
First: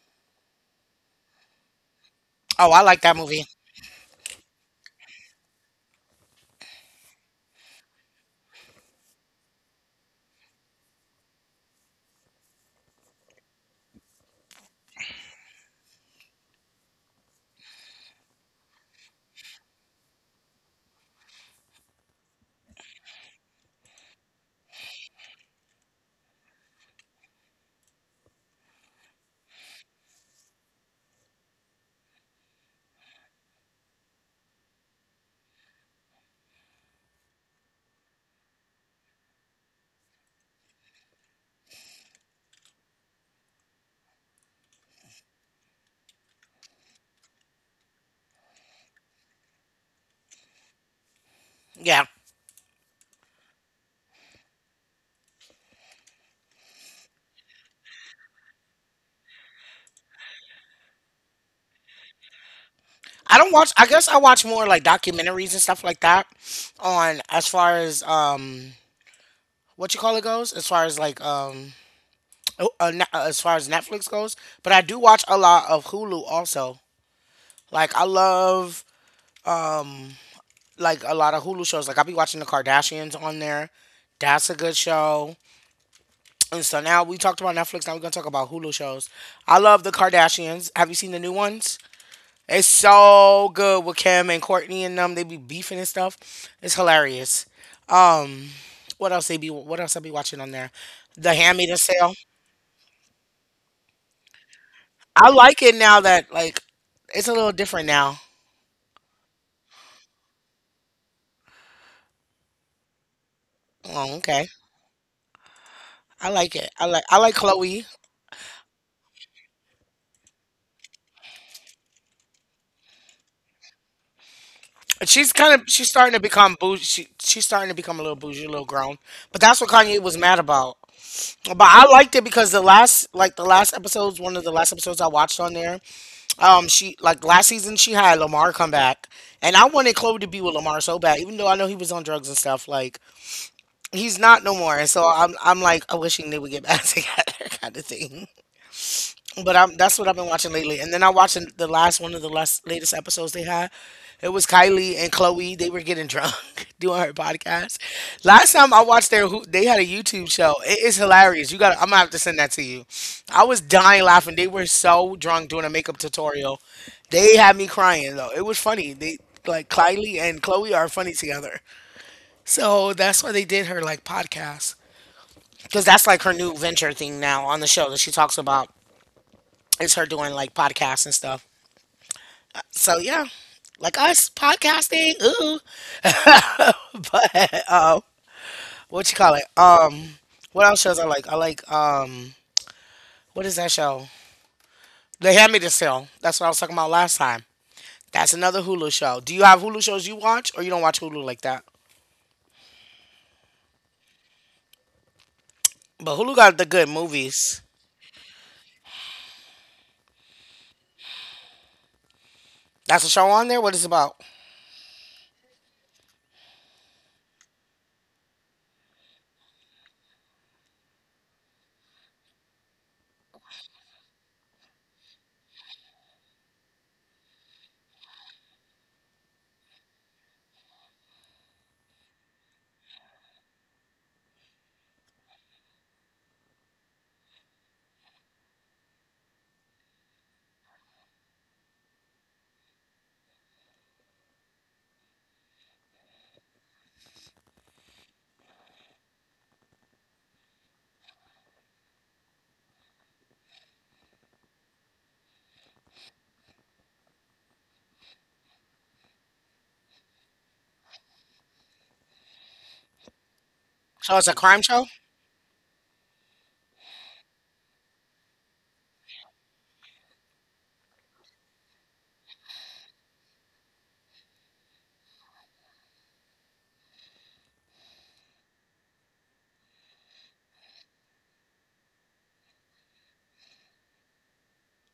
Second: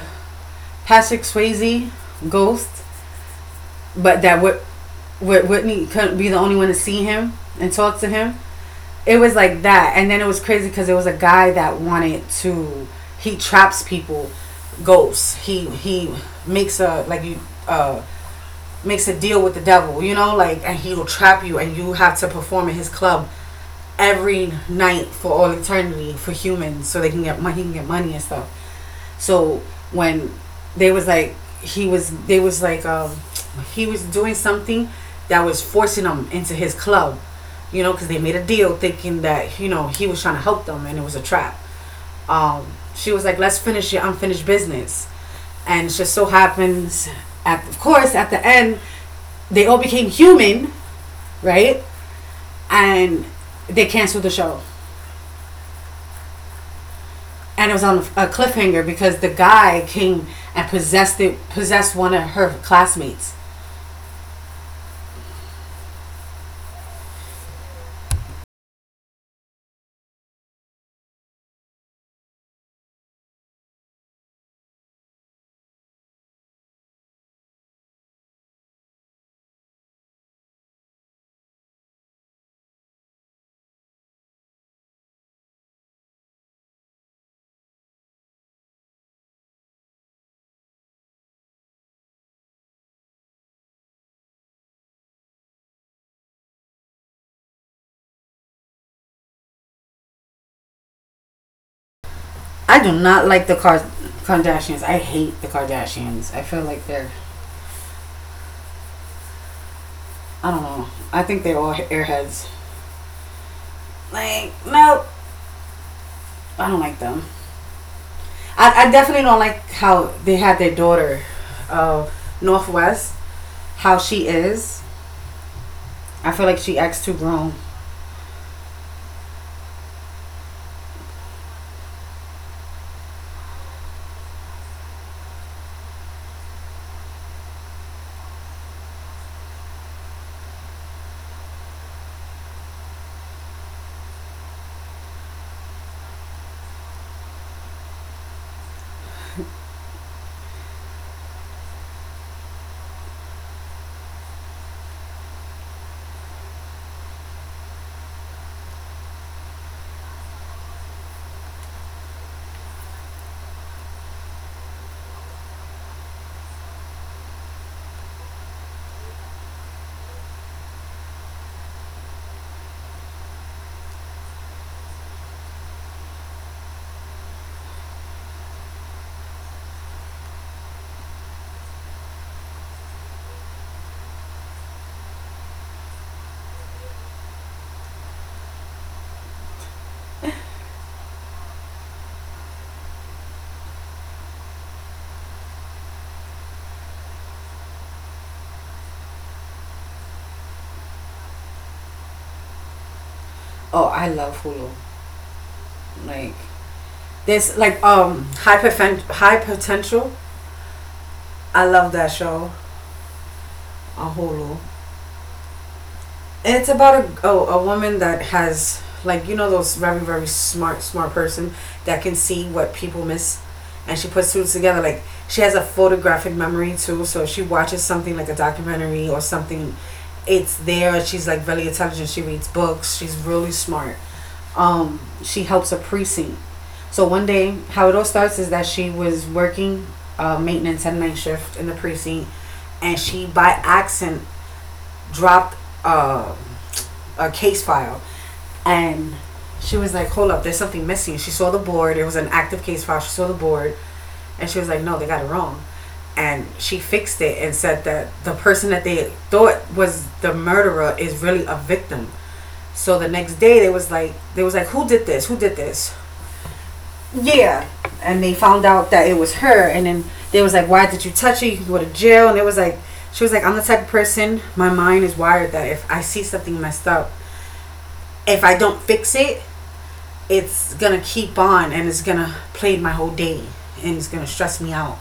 S2: Patrick Swayze
S1: Oh, I
S2: ghost,
S1: like that movie.
S2: but that Whit what Whitney couldn't be the only one to see him and talk to him. It was like that, and then it was crazy because it was a guy that wanted to. He traps people, ghosts. He he makes a like you uh makes a deal with the devil, you know, like, and he will trap you, and you have to perform at his club every night for all eternity for humans, so they can get money, he can get money and stuff. So when they was like, he was, they was like, um, he was doing something that was forcing them into his club, you know, because they made a deal thinking that you know he was trying to help them and it was a trap. Um, she was like, "Let's finish your unfinished business," and it just so happens, at of course, at the end, they all became human, right?
S1: Yeah.
S2: And they canceled the show. And it was on a cliffhanger because the guy came and possessed it, possessed one of her classmates.
S1: I don't watch. I guess I watch more like documentaries and stuff like that. On as far as um, what you call it goes, as far as like um, oh, uh, ne- uh, as far as Netflix goes. But I do watch a lot of Hulu also. Like I love um, like a lot of Hulu shows. Like I'll be watching the Kardashians on there. That's a good show. And so now we talked about Netflix. Now we're gonna talk about Hulu shows. I love the Kardashians. Have you seen the new ones? It's so good with Kim and Courtney and them. They be beefing and stuff. It's hilarious. Um, what else they be? What else I be watching on there? The Handmaid's the Sale.
S2: I do not like the Car- Kardashians. I
S1: I
S2: hate the
S1: like it now
S2: Kardashians.
S1: that
S2: I feel
S1: like
S2: like they're,
S1: it's a little different now.
S2: I don't know. I think they're all airheads.
S1: Oh, okay.
S2: Like, nope,
S1: I like
S2: I
S1: it.
S2: don't
S1: I
S2: like
S1: like I
S2: them.
S1: like Chloe.
S2: I, I definitely don't like how they had their daughter, uh, Northwest, how she is.
S1: She's kind of she's starting to
S2: I feel like
S1: become
S2: she
S1: bougie.
S2: acts
S1: She,
S2: too
S1: she's
S2: grown.
S1: starting to become a little bougie, a little grown. But that's what Kanye was mad about. But I liked it because the last like the last episodes, one of the last episodes I watched on there. Um, she like last season she had Lamar come back, and I wanted Chloe to be with Lamar so bad, even though I know he was on drugs and stuff. Like he's not no more, and so I'm I'm like I'm wishing they would get back together, kind of thing. But I'm that's what I've been watching lately. And then I watched the last one of the last latest episodes they had. It was Kylie and Chloe. They were getting drunk doing her podcast. Last time I watched their who they had a YouTube show. It is hilarious. You got to I'm gonna have to send that to you. I was dying laughing. They were so drunk doing a makeup tutorial. They had me crying though. It was funny. They like Kylie and Chloe are funny together. So that's why they did her like podcast. Because that's like her new venture thing now on the show that she talks about it's her doing like podcasts and stuff. So yeah, like us podcasting. Ooh, but um, what you call it? Um, what else shows I like? I like um, what is that show? They Hand Me the Sale. That's what I was talking about last time. That's another Hulu show. Do you have Hulu shows you watch, or you don't watch Hulu like that?
S2: Oh, I love Hulu.
S1: But
S2: Like,
S1: Hulu got the good
S2: there's
S1: movies.
S2: like um high, poten- high potential. I love that show
S1: That's a show on there. What is it
S2: on
S1: about?
S2: Hulu. And it's about a, a a woman that has like you know those very very smart smart person that can see what people miss, and she puts two together. Like she has a photographic memory too, so if she watches something like a documentary or something. It's there. She's like very intelligent. She reads books. She's really smart. Um, she helps a precinct. So one day, how it all starts is that she was working uh, maintenance at night shift in the precinct, and she by accident dropped uh, a case file, and she was like, "Hold up, there's something missing." She saw the board; it was an active case file. She saw the board, and she was like, "No, they got it wrong." And she fixed it and said that the person that they thought was the murderer is really a victim. So the next day they was like
S1: So it's a
S2: they was
S1: crime
S2: like, "Who
S1: show.
S2: did this? Who did this?" Yeah, and they found out that it was her, and then they was like, "Why did you touch her? You could go to jail." And it was like, she was like, "I'm the type of person. My mind is wired that if I see something messed up, if I don't fix it, it's gonna keep on and it's gonna plague my whole day and it's gonna stress me out.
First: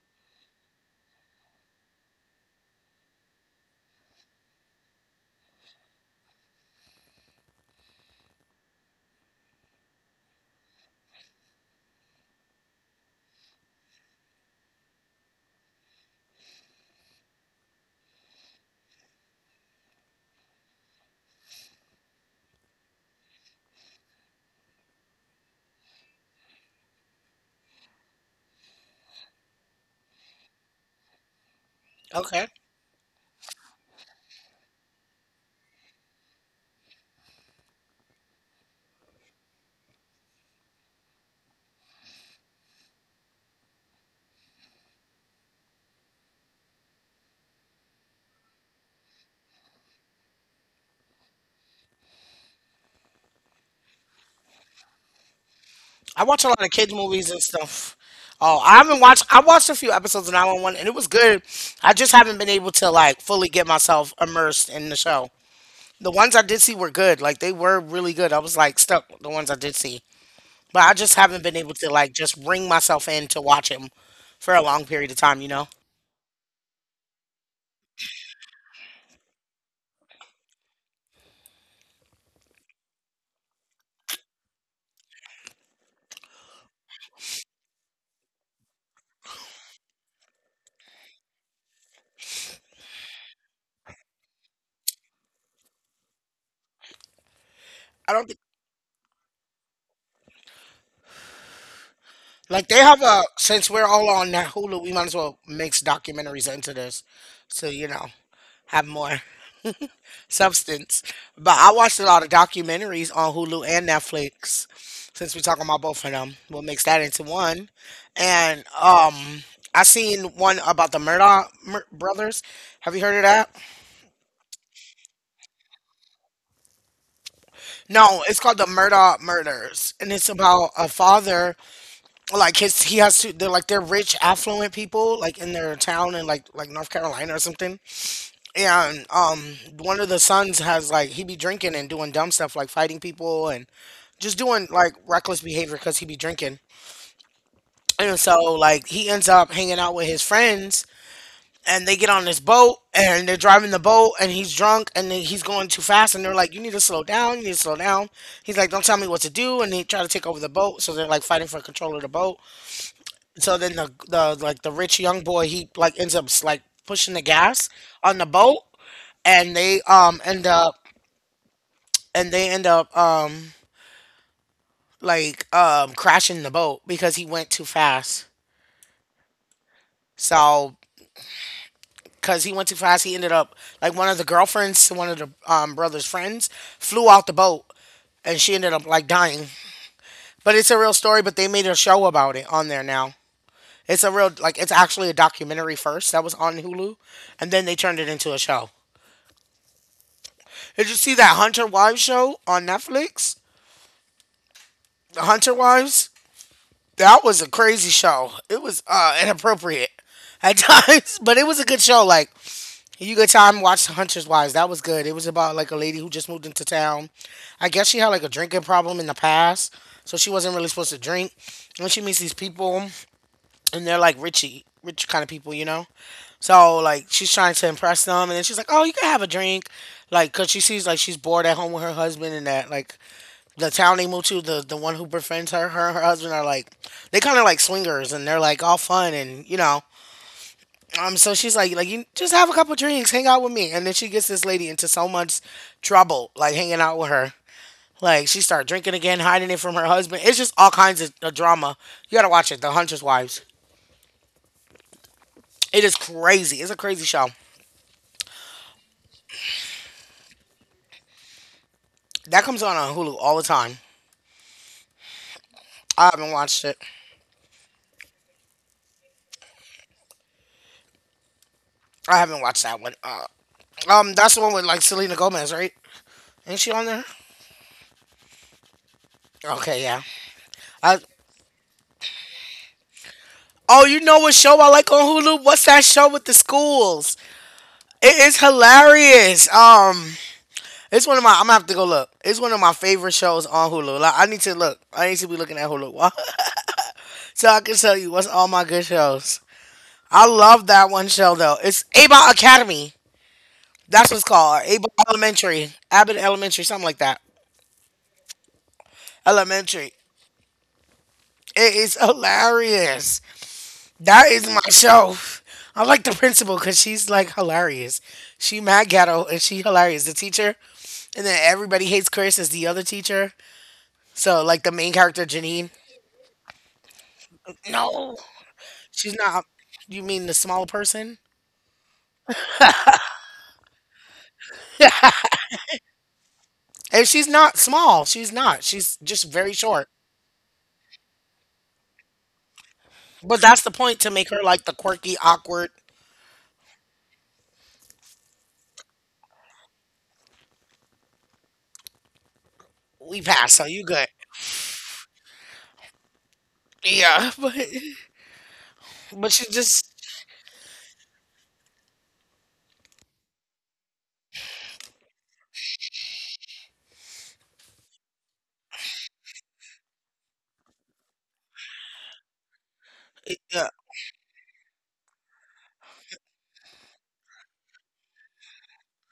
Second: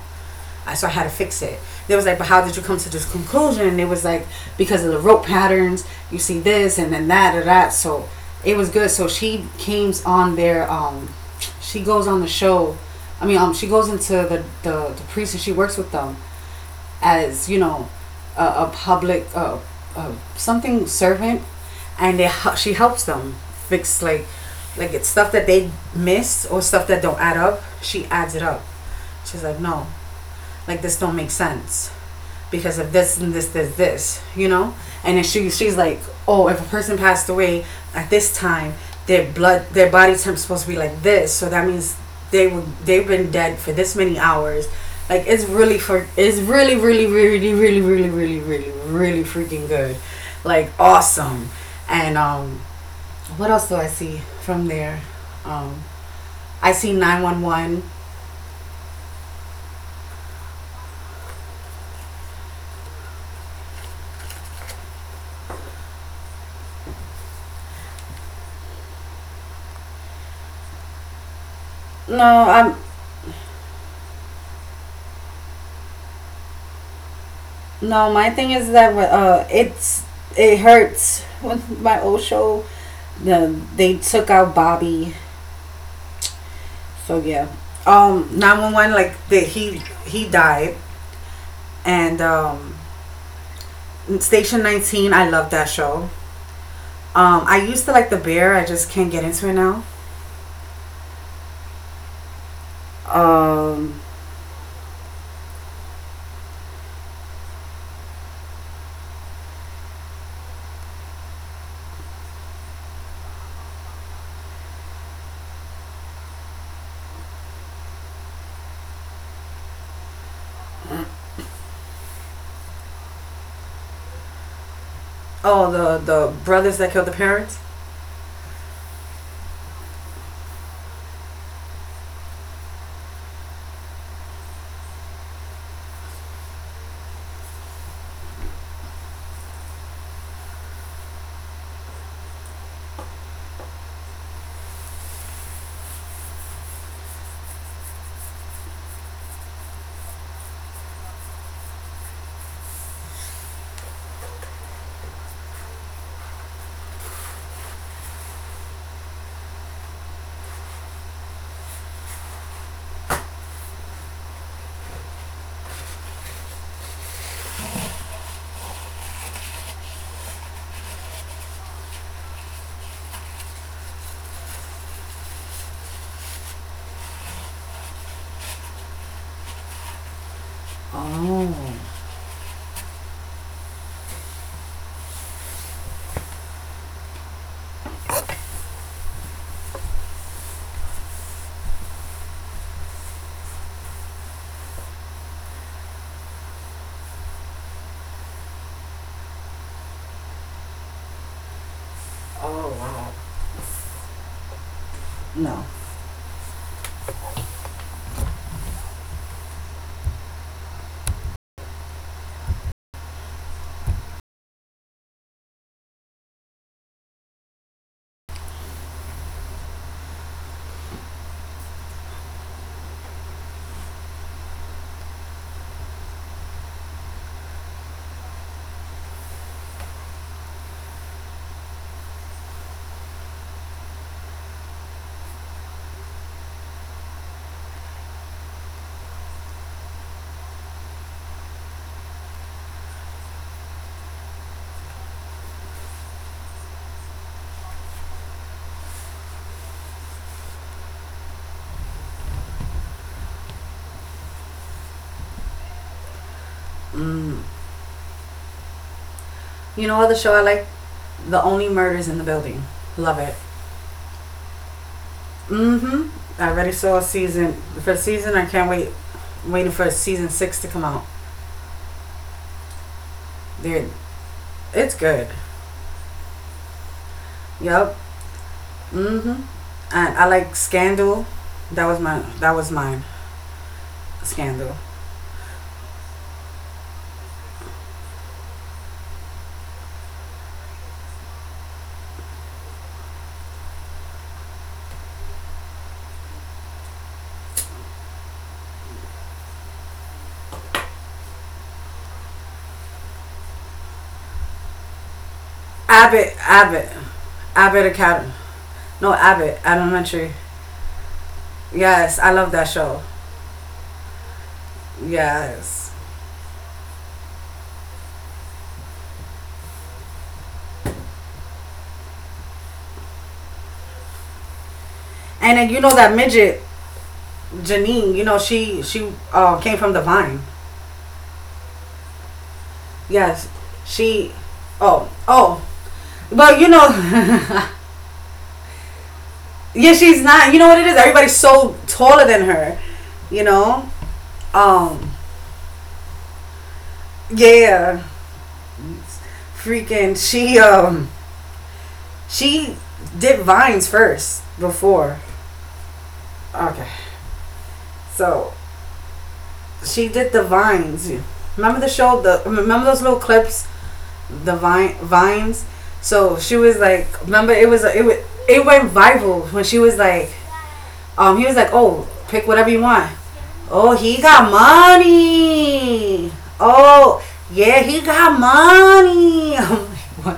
S2: I- So I had to fix it." They was like, "But how did you come to this conclusion?" And it was like, "Because of the rope patterns, you see this and then that or that." So it was good. So she came on there. Um, she goes on the show. I mean, um, she goes into the, the the priest and she works with them, as you know, a, a public uh, uh, something servant, and they, she helps them fix like like it's stuff that they miss or stuff that don't add up. She adds it up. She's like, no, like this don't make sense
S1: Okay.
S2: because of this and this, this, this, you know? And then she, she's like, oh, if a person passed away at this time, their blood, their body temp's supposed to be like this. So that means they were, they've been dead for this many hours. Like it's really for, it's really, really, really, really, really, really, really, really freaking good. Like awesome. And um, what else do I see from there? Um,
S1: I watch a
S2: I
S1: lot of
S2: see
S1: kids movies and
S2: nine one one.
S1: stuff. Oh, I haven't watched. I watched a few episodes of nine one one, and it was good. I just haven't been able to like fully get myself immersed in the show. The ones I did see were good. Like they were really good. I was like stuck with the ones I did see, but I just haven't
S2: No,
S1: been able
S2: I'm,
S1: to like just bring myself in to watch them for a long period of time. You know,
S2: No, my thing is that uh, it's it hurts with my old show. The they took out Bobby, so yeah. Um, nine one one, like the, he he died, and um, Station nineteen. I love that show. Um, I used to like The Bear. I just can't get
S1: I
S2: into
S1: don't
S2: it
S1: think
S2: now.
S1: like
S2: Um,
S1: they have a since we're all on Hulu, we might as well mix documentaries into this, so you know have more substance. But I watched a lot of documentaries on Hulu and Netflix, since we're talking about both of them. We'll mix that into one. And um, I seen one about the Murdoch mur- brothers. Have you heard of that?
S2: Oh, the the brothers that killed the parents.
S1: No, it's called the Murdoch Murders, and it's about a father. Like his, he has to. They're like they're rich, affluent people, like in their town in like like North Carolina or something. And um, One of the sons has like he be drinking and doing dumb stuff like fighting people, just doing like reckless behavior because he be drinking. And so like he ends up hanging out with his friends, and they get on this boat and they're driving the boat and he's drunk and then he's going too fast and they're like, "You need to slow down, you need to slow down." He's like, "Don't tell me what to do," and they try to take over the boat, so they're like fighting for control of the boat. So then the the like the rich young boy, he like ends up like pushing the gas on the boat, and they um end up, and they end up um like um crashing the boat because he went too fast.
S2: oh
S1: So, because he went too fast, he ended up like one of the girlfriends to one of the um, brother's friends flew out the boat, and she ended up like dying. But it's a real story. But they made a show about it on there now. It's a real like it's actually a documentary first that was on Hulu, and then they turned it into a show. Did you see that
S2: Oh
S1: Hunter
S2: wow.
S1: Wives show on Netflix?
S2: No,
S1: The Hunter Wives. That was a crazy show. It was uh, inappropriate at times, but it was a good show. Like you good time? Watched Hunters Wives. That was good. It was about like a lady who just moved into town. I guess she had like a drinking problem in the past, so she wasn't really supposed to drink. And she meets these people, and they're like richy, rich kind of people, you know. So like she's trying to impress them, and then she's like, "Oh, you can have a drink," like because she sees like she's bored at home with her husband, and that like the town they moved to, the the one who befriends her, her and her husband are like, they kind of like swingers, and they're like all fun, and you know, um, so she's like, like you just have a couple drinks, hang out with me, and then she gets this lady into so much trouble, like hanging out with her. Like she started drinking again, hiding it from her husband. It's just all kinds of, of drama. You gotta watch it, The Huntress Wives. It is crazy. It's a crazy show.
S2: you know what the show I like? The Only Murders in the Building. Love it.
S1: That comes on on Hulu all the time.
S2: Mm-hmm. I already saw a
S1: I
S2: season.
S1: haven't
S2: The
S1: watched
S2: first
S1: it.
S2: season, I can't wait. I'm waiting for season six to come out.
S1: I haven't
S2: Dude,
S1: watched that one. Uh,
S2: it's good.
S1: um, that's the one with like Selena Gomez, right? Ain't
S2: Yep.
S1: she on there?
S2: Mm-hmm. And I like
S1: Okay,
S2: Scandal.
S1: yeah.
S2: That was my.
S1: I,
S2: That was mine. Scandal.
S1: oh, you know what show I like on Hulu? What's that show with the schools? It is hilarious. Um, It's one of my. I'm gonna have to go look. It's one of my favorite shows on Hulu. Like I need to look. I need to be looking at Hulu so I can tell you what's all my good shows. I love that one show though. It's About Academy. That's what it's called.
S2: Abbott.
S1: About
S2: Abbott.
S1: Elementary, Abbott
S2: Abbott
S1: Elementary, something like
S2: Academy.
S1: that.
S2: No, Abbott Elementary.
S1: Elementary.
S2: Yes, I love that show.
S1: It is hilarious. That is my
S2: Yes.
S1: show. I like the principal because she's like hilarious. She mad ghetto and she hilarious. The teacher, and then everybody hates Chris as the other teacher.
S2: And then
S1: So
S2: you
S1: like
S2: know
S1: the
S2: that
S1: main character
S2: midget
S1: Janine.
S2: Janine. You know she she
S1: No.
S2: uh, came from the Vine.
S1: She's not. You mean the small person?
S2: Yes. She. Oh. Oh. Well, you know.
S1: And she's not small. She's
S2: Yeah,
S1: not.
S2: she's
S1: She's
S2: not. You
S1: just
S2: know what
S1: very
S2: it is?
S1: short.
S2: Everybody's so taller than her. You know?
S1: But that's the
S2: Um
S1: point to make her like the quirky, awkward.
S2: yeah. Yeah, yeah. Freaking she um she did vines first
S1: We pass, so you
S2: before.
S1: good.
S2: Okay. So
S1: Yeah, but
S2: she did the
S1: but she
S2: vines.
S1: just
S2: Remember the show, the remember those little clips? The vine vines? So she was like, remember, it was it was, it went viral when she was like, Um, he was like, "Oh, pick whatever you want." Oh, he got
S1: yeah,
S2: money. Oh, yeah, he got money. I'm like, what?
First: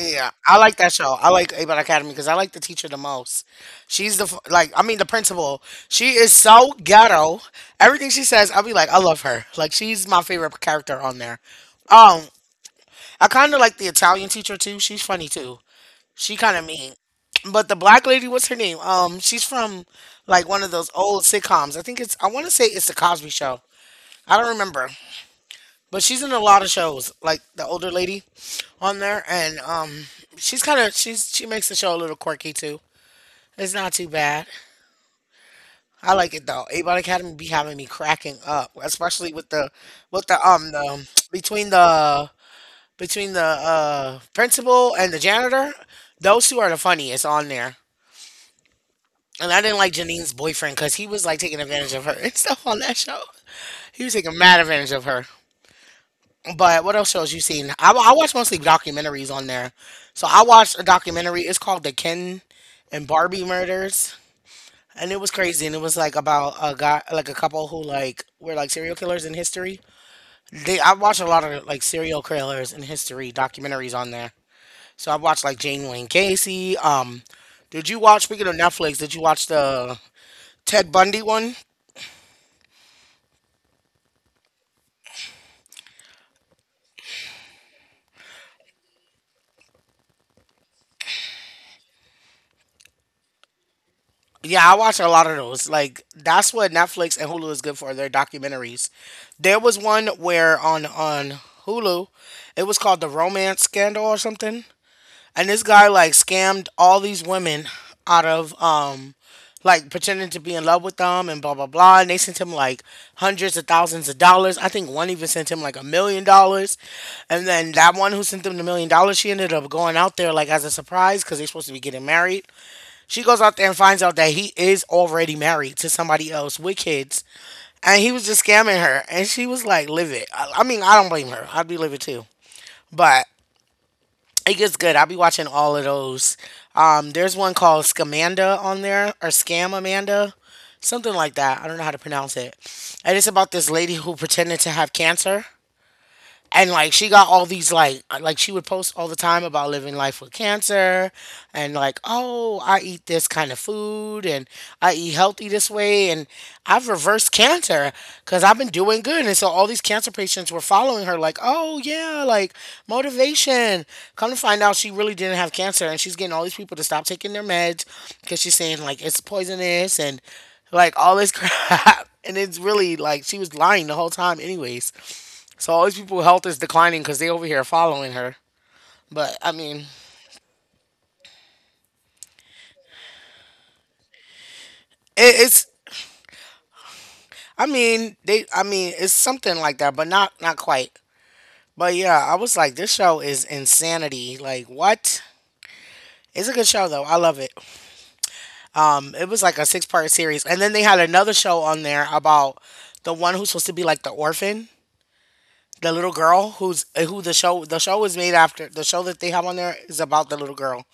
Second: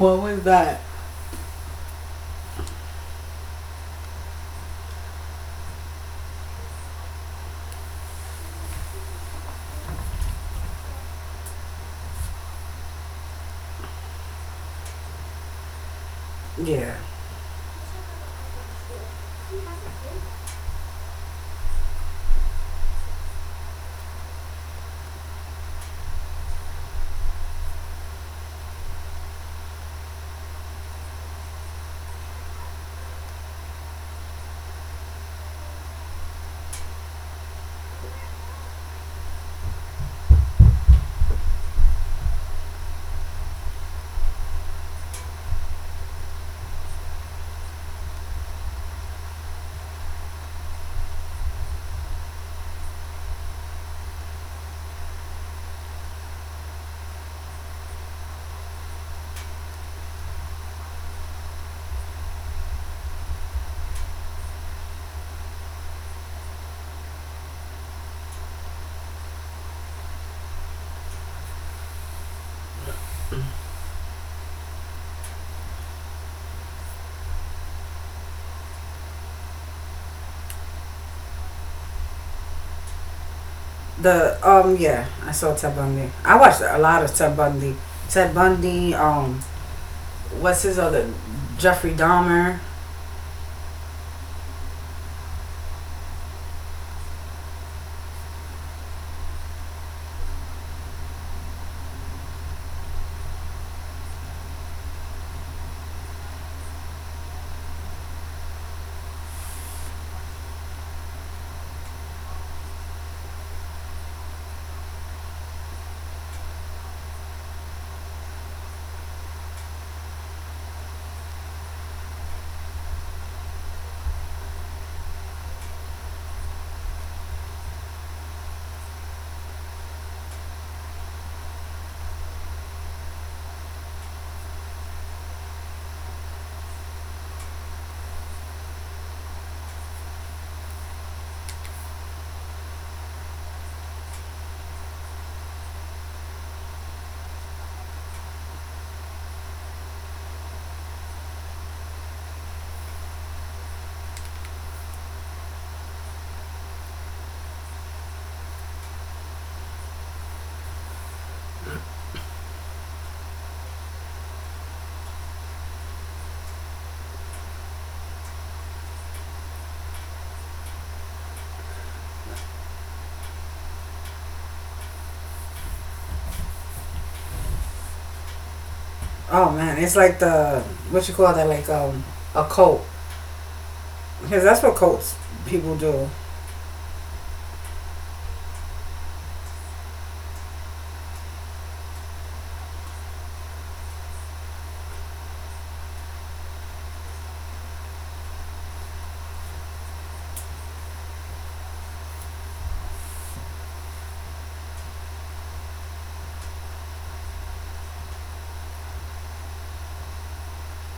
S2: What was
S1: I like
S2: that?
S1: that show. I like Abbott Academy because I like the teacher the most. She's the f- like I mean the principal. She is so ghetto. Everything she says, I'll be like I love her. Like she's my favorite character on there. Um, I kind of like the Italian teacher too. She's funny too. She kind of
S2: Yeah.
S1: mean. But the black lady, what's her name? Um, she's from like one of those old sitcoms. I think it's I want to say it's the Cosby Show. I don't remember, but she's in a lot of shows. Like the older lady on there, and um, she's kind of she's she makes the show a little quirky too. It's not too bad. I like it though. A-Bot Academy be having me cracking up, especially with the with the um the between the between the uh principal and the janitor. Those two are the funniest on there. And I didn't like Janine's boyfriend because he was like taking advantage of her and stuff on that show. He was taking mad advantage of her. But what else shows you seen? I, I watch mostly documentaries on there. So I watched a documentary. It's called The Ken and Barbie Murders. And it was crazy. And it was like about a guy, like a couple who like were like serial killers in history. They I watched a lot of like serial killers in history documentaries on there. So I watched like Jane Wayne Casey. Um, did you watch, speaking of Netflix, did you watch the Ted Bundy one?
S2: The um yeah, I saw Ted Bundy. I watched a lot of Ted Bundy. Ted Bundy, um what's his other? Jeffrey Dahmer.
S1: Yeah, I watch a lot of those. Like that's what Netflix and Hulu is good for, their documentaries. There was one where on on Hulu, it was called The Romance Scandal or something. And this guy like scammed all these women out of um like pretending to be in love with them and blah blah blah, and they sent him like hundreds of thousands of dollars. I think one even sent him like a million dollars. And then that one who sent them the million dollars, she ended up going out there like as a surprise cuz they're supposed to be getting married, she goes out there and finds out that he is already married to somebody else with kids, and he was just scamming her. And she was like, "Live it." I, I mean, I don't blame her. I'd be livid too. But it gets good. I'll be watching all of those. Um, there's one called Scamanda on there or Scam Amanda, something like that. I don't know how to pronounce it. And it's about this lady who pretended to have cancer, and like she got all these like like she would post all the time about living life with cancer, and like, oh, I eat this kind of food, and I eat healthy this way, and I've reversed cancer because I've been doing good, and so all these cancer patients were following her like, oh yeah, like motivation. Come to find out she really didn't have cancer, and she's getting all these people to stop taking their meds because she's saying like it's poisonous and like all this crap, and it's really like she was lying the whole time anyways, so all these people health is declining because they over here following her. But
S2: Oh
S1: I
S2: man,
S1: mean,
S2: it's like the, what you call that, like um a cult. Cuz that's what cults
S1: it, it's
S2: people do.
S1: I mean they I mean it's something like that, but not not quite. But yeah, I was like, this show is insanity. Like what? It's a good show though. I love it. Um, it was like a six part series, and then they had another show on there about the one who's supposed to be like the orphan, the little girl who's eh, who the show the show is made after. The show that they have on there is about the little girl,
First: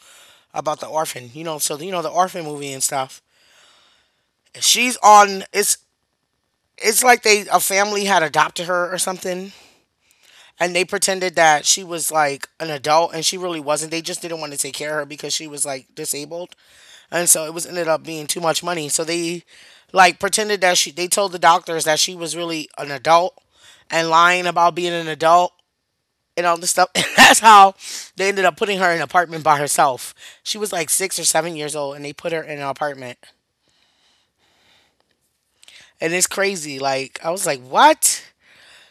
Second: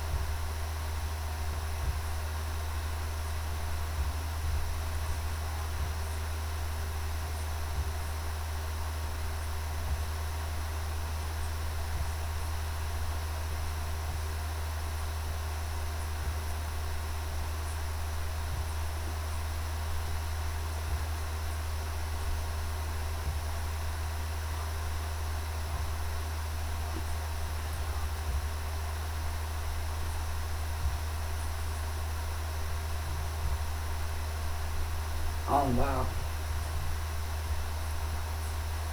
S1: about the orphan. You know, so you know the orphan movie and stuff. She's on. It's it's like they a family had adopted her or something, and they pretended that she was like an adult and she really wasn't, they just didn't want to take care of her because she was like disabled, and so it was ended up being too much money, so they like pretended that she they told the doctors that she was really an adult and lying about being an adult and all this stuff, and that's how they ended up putting her in an apartment by herself. She was like six or seven years old and they put her in an apartment,
S2: Oh wow.
S1: and it's crazy, like I was like what.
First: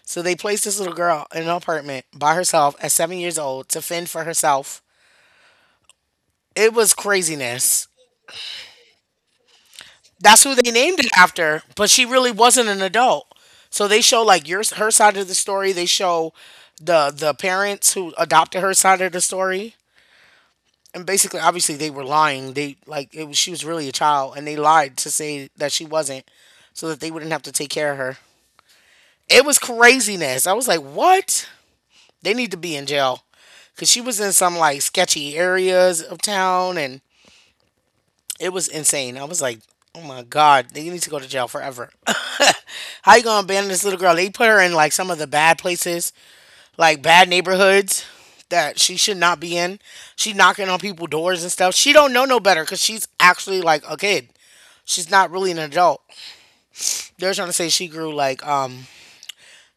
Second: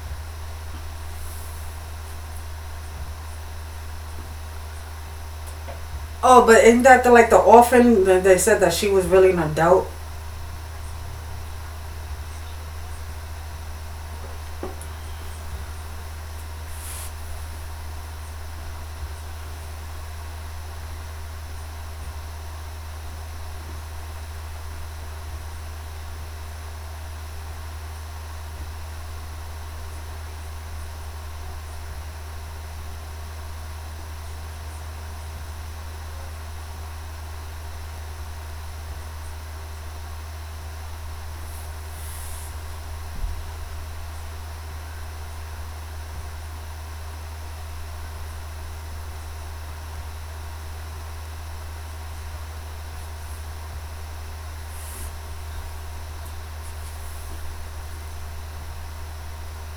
S1: So they placed this little girl in an apartment by herself at seven years old to fend for herself.
S2: Oh, but
S1: It
S2: isn't
S1: was
S2: that the, like, the
S1: craziness.
S2: orphan? They said that she was really an adult.
S1: That's who they named it after, but she really wasn't an adult. So they show like your her side of the story. They show the the parents who adopted her side of the story, and basically, obviously, they were lying. They like it was, she was really a child, and they lied to say that she wasn't, so that they wouldn't have to take care of her. It was craziness. I was like, what? They need to be in jail. Cause she was in some like sketchy areas of town, and it was insane. I was like, "Oh my god, they need to go to jail forever." How you gonna abandon this little girl? They put her in like some of the bad places, like bad neighborhoods that she should not be in. She knocking on people's doors and stuff. She don't know no better because she's actually like a kid. She's not really an adult. They're trying to say she grew like um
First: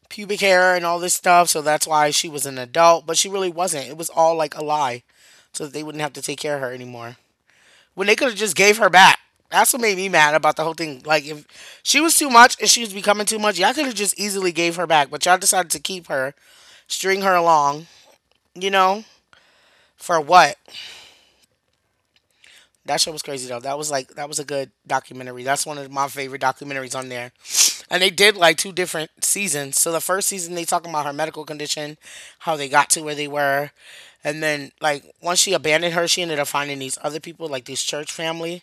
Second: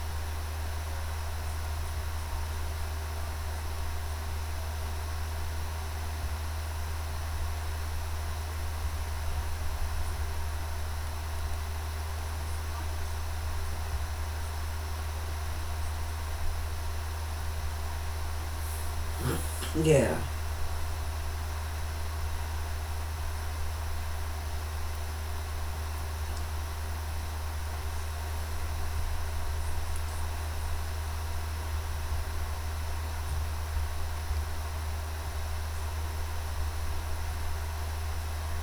S1: pubic hair and all this stuff, so that's why she was an adult, but she really wasn't. It was all like a lie, so that they wouldn't have to take care of her anymore when they could have just gave her back. That's what made me mad about the whole thing. Like if she was too much and she was becoming too much, y'all could have just easily gave her back, but y'all decided to keep her, string her along, you know,
S2: Yeah,
S1: for what? That show was crazy though. That was like that was a good documentary. That's one of my favorite documentaries on there. And they did like two different seasons. So the first season they talking about her medical condition, how they got to where they were. And then like once she abandoned her, she ended up finding these other people, like this church family.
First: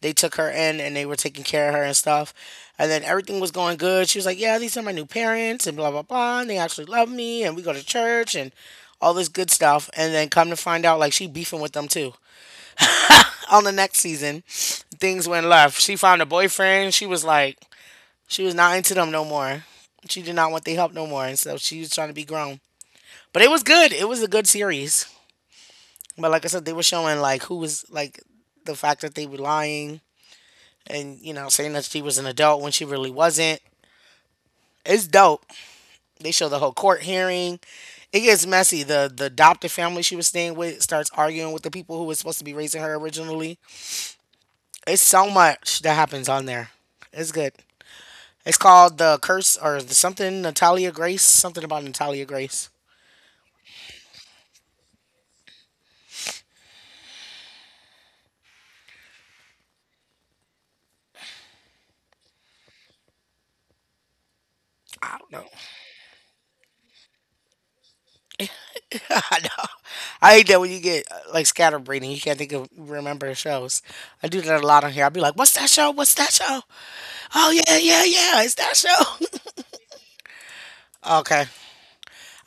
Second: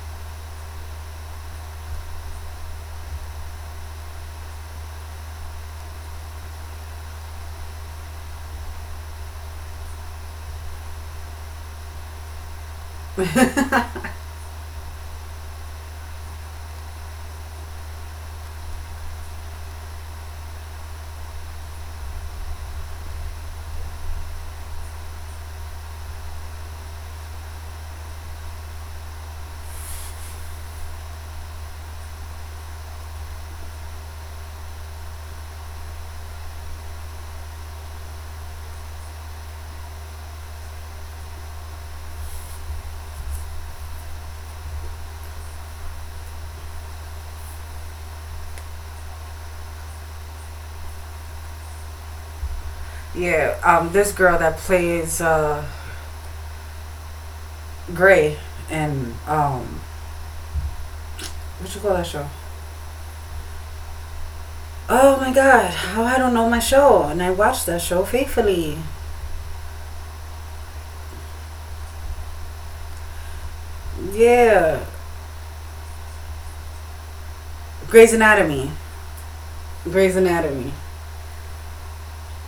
S1: They took her in and they were taking care of her and stuff. And then everything was going good. She was like, "Yeah, these are my new parents and blah blah blah. And they actually love me and we go to church and all this good stuff." And then come to find out like she beefing with them too. On the next season, things went left. She found a boyfriend. She was like, she was not into them no more. She did not want their help no more. And so she was trying to be grown. But it was good. It was a good series. But like I said, they were showing like who was like the fact that they were lying and, you know, saying that she was an adult when she really wasn't. It's dope. They show the whole court hearing. It gets messy. The the adopted family she was staying with starts arguing with the people who was supposed to be raising her originally. It's so much that happens on there. It's good. It's called the Curse or the something Natalia Grace. Something about Natalia Grace.
S2: yeah. Um, this girl that plays uh Gray, and um, what you call that show? Oh
S1: I don't
S2: my
S1: know.
S2: God, how I don't know my show, and I watched that show faithfully.
S1: I know. I hate that when you get uh, like scatterbrained and you can't think of remember the shows. I do that a
S2: Yeah,
S1: lot on here. I'll be like, "What's that show? What's that show? Oh yeah, yeah,
S2: Grey's
S1: yeah, it's
S2: Anatomy.
S1: that show."
S2: Grey's Anatomy.
S1: Okay.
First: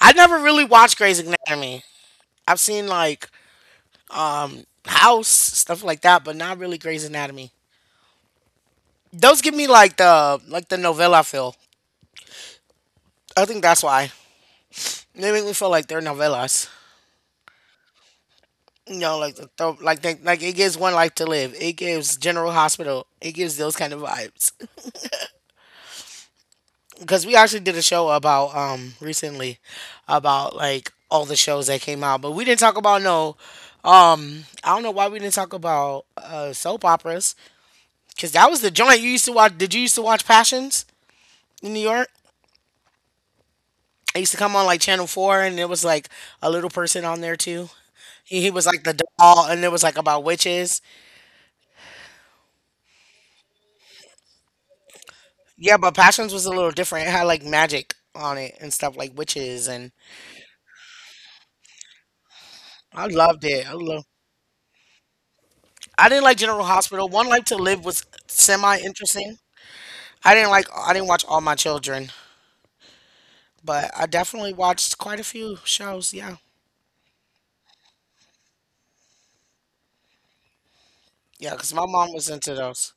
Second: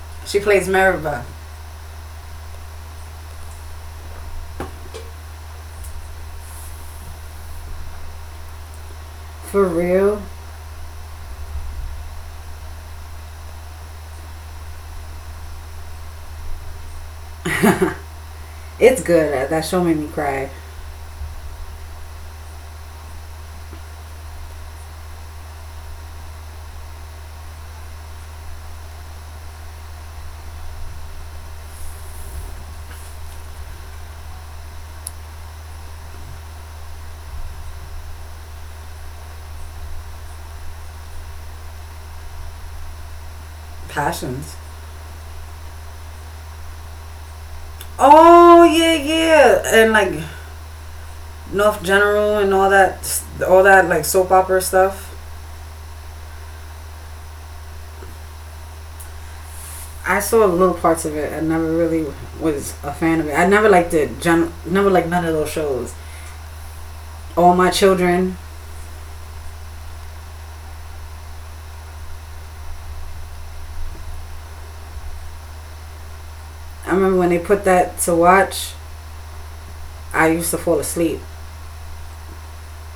S1: I
S2: She
S1: never really
S2: plays
S1: watched Grey's
S2: Maribel.
S1: Anatomy. I've seen like House, stuff like that, but not really Grey's Anatomy. Those give
S2: For
S1: me like
S2: real,
S1: the like the novella feel. I think that's why they make me feel like they're novellas. You
S2: it's
S1: know, like the
S2: good. That
S1: throw,
S2: show made
S1: like
S2: me
S1: they, like
S2: cry.
S1: it gives One Life to Live. It gives General Hospital. It gives those kind of vibes. Because we actually did a show about um recently about like all the shows that came out, but we didn't talk about no. Um, I don't know why we didn't talk about uh soap operas. Cause that was the joint you used to watch. Did you used to watch Passions in New York? It used to
S2: Passions.
S1: come on like Channel Four, and it was like a little person on there too. He, he
S2: Oh
S1: was like
S2: yeah,
S1: the doll,
S2: yeah,
S1: and it was
S2: and
S1: like
S2: like
S1: about witches.
S2: North General and all that, all that like soap opera stuff.
S1: Yeah, but Passions was a little different. It had like magic on it and stuff like witches and
S2: I saw little parts of it. I never really was a
S1: I
S2: fan of it.
S1: loved
S2: I
S1: it.
S2: never
S1: I
S2: liked
S1: love
S2: the gen- never liked none of those shows.
S1: I didn't like General Hospital. One Life
S2: All
S1: to
S2: my
S1: Live was
S2: children.
S1: semi interesting. I didn't like I didn't watch all my children, but I definitely watched quite a few shows, yeah.
S2: I remember when they put that to watch. I used to fall asleep.
S1: Yeah, because my mom was into those.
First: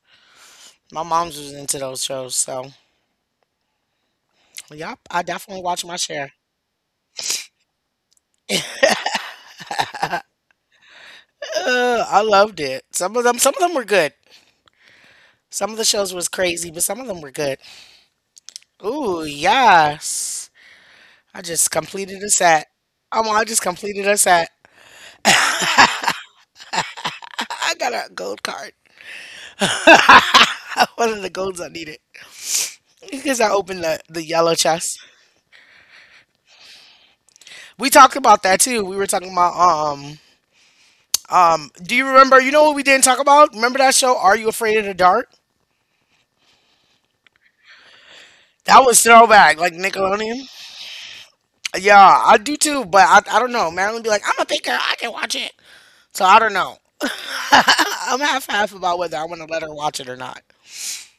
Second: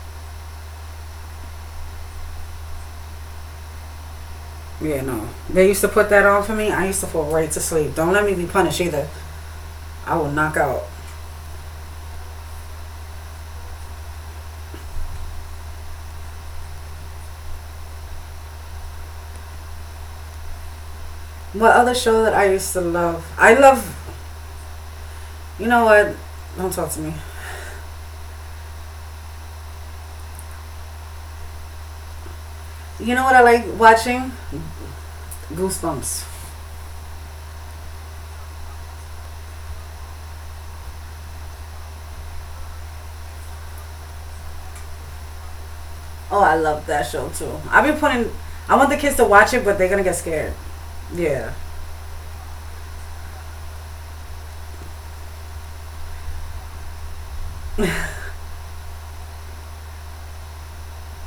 S1: My mom's was into those shows, so yep,
S2: Yeah,
S1: I
S2: no.
S1: definitely
S2: They used
S1: watched
S2: to
S1: my
S2: put that
S1: share.
S2: on for me. I used to fall right to sleep. Don't let me be punished either. I will knock out.
S1: Uh, I loved it. Some of them some of them were good. Some of the shows was crazy, but some of them were good. Ooh, yes. I just
S2: What other show
S1: completed a
S2: that I
S1: set.
S2: used to love?
S1: Um, I
S2: I
S1: just
S2: love.
S1: completed a set.
S2: You know what? Don't talk to me.
S1: I got a gold card. One of the golds I needed
S2: You know what I
S1: because I
S2: like
S1: opened the, the
S2: watching?
S1: yellow chest.
S2: Goosebumps.
S1: We talked about that too. We were talking about um um. Do you remember? You know what we didn't talk about? Remember that show? Are you afraid of the dark?
S2: Oh, I love that show too. I've been putting. I want
S1: That
S2: the
S1: was
S2: kids to watch it,
S1: throwback,
S2: but
S1: like
S2: they're gonna get scared.
S1: Nickelodeon.
S2: Yeah,
S1: Yeah, I do too, but I, I don't know. Marilyn be like, "I'm a big girl. I can watch it." So I don't know. I'm half half about whether I want to let her watch it or not.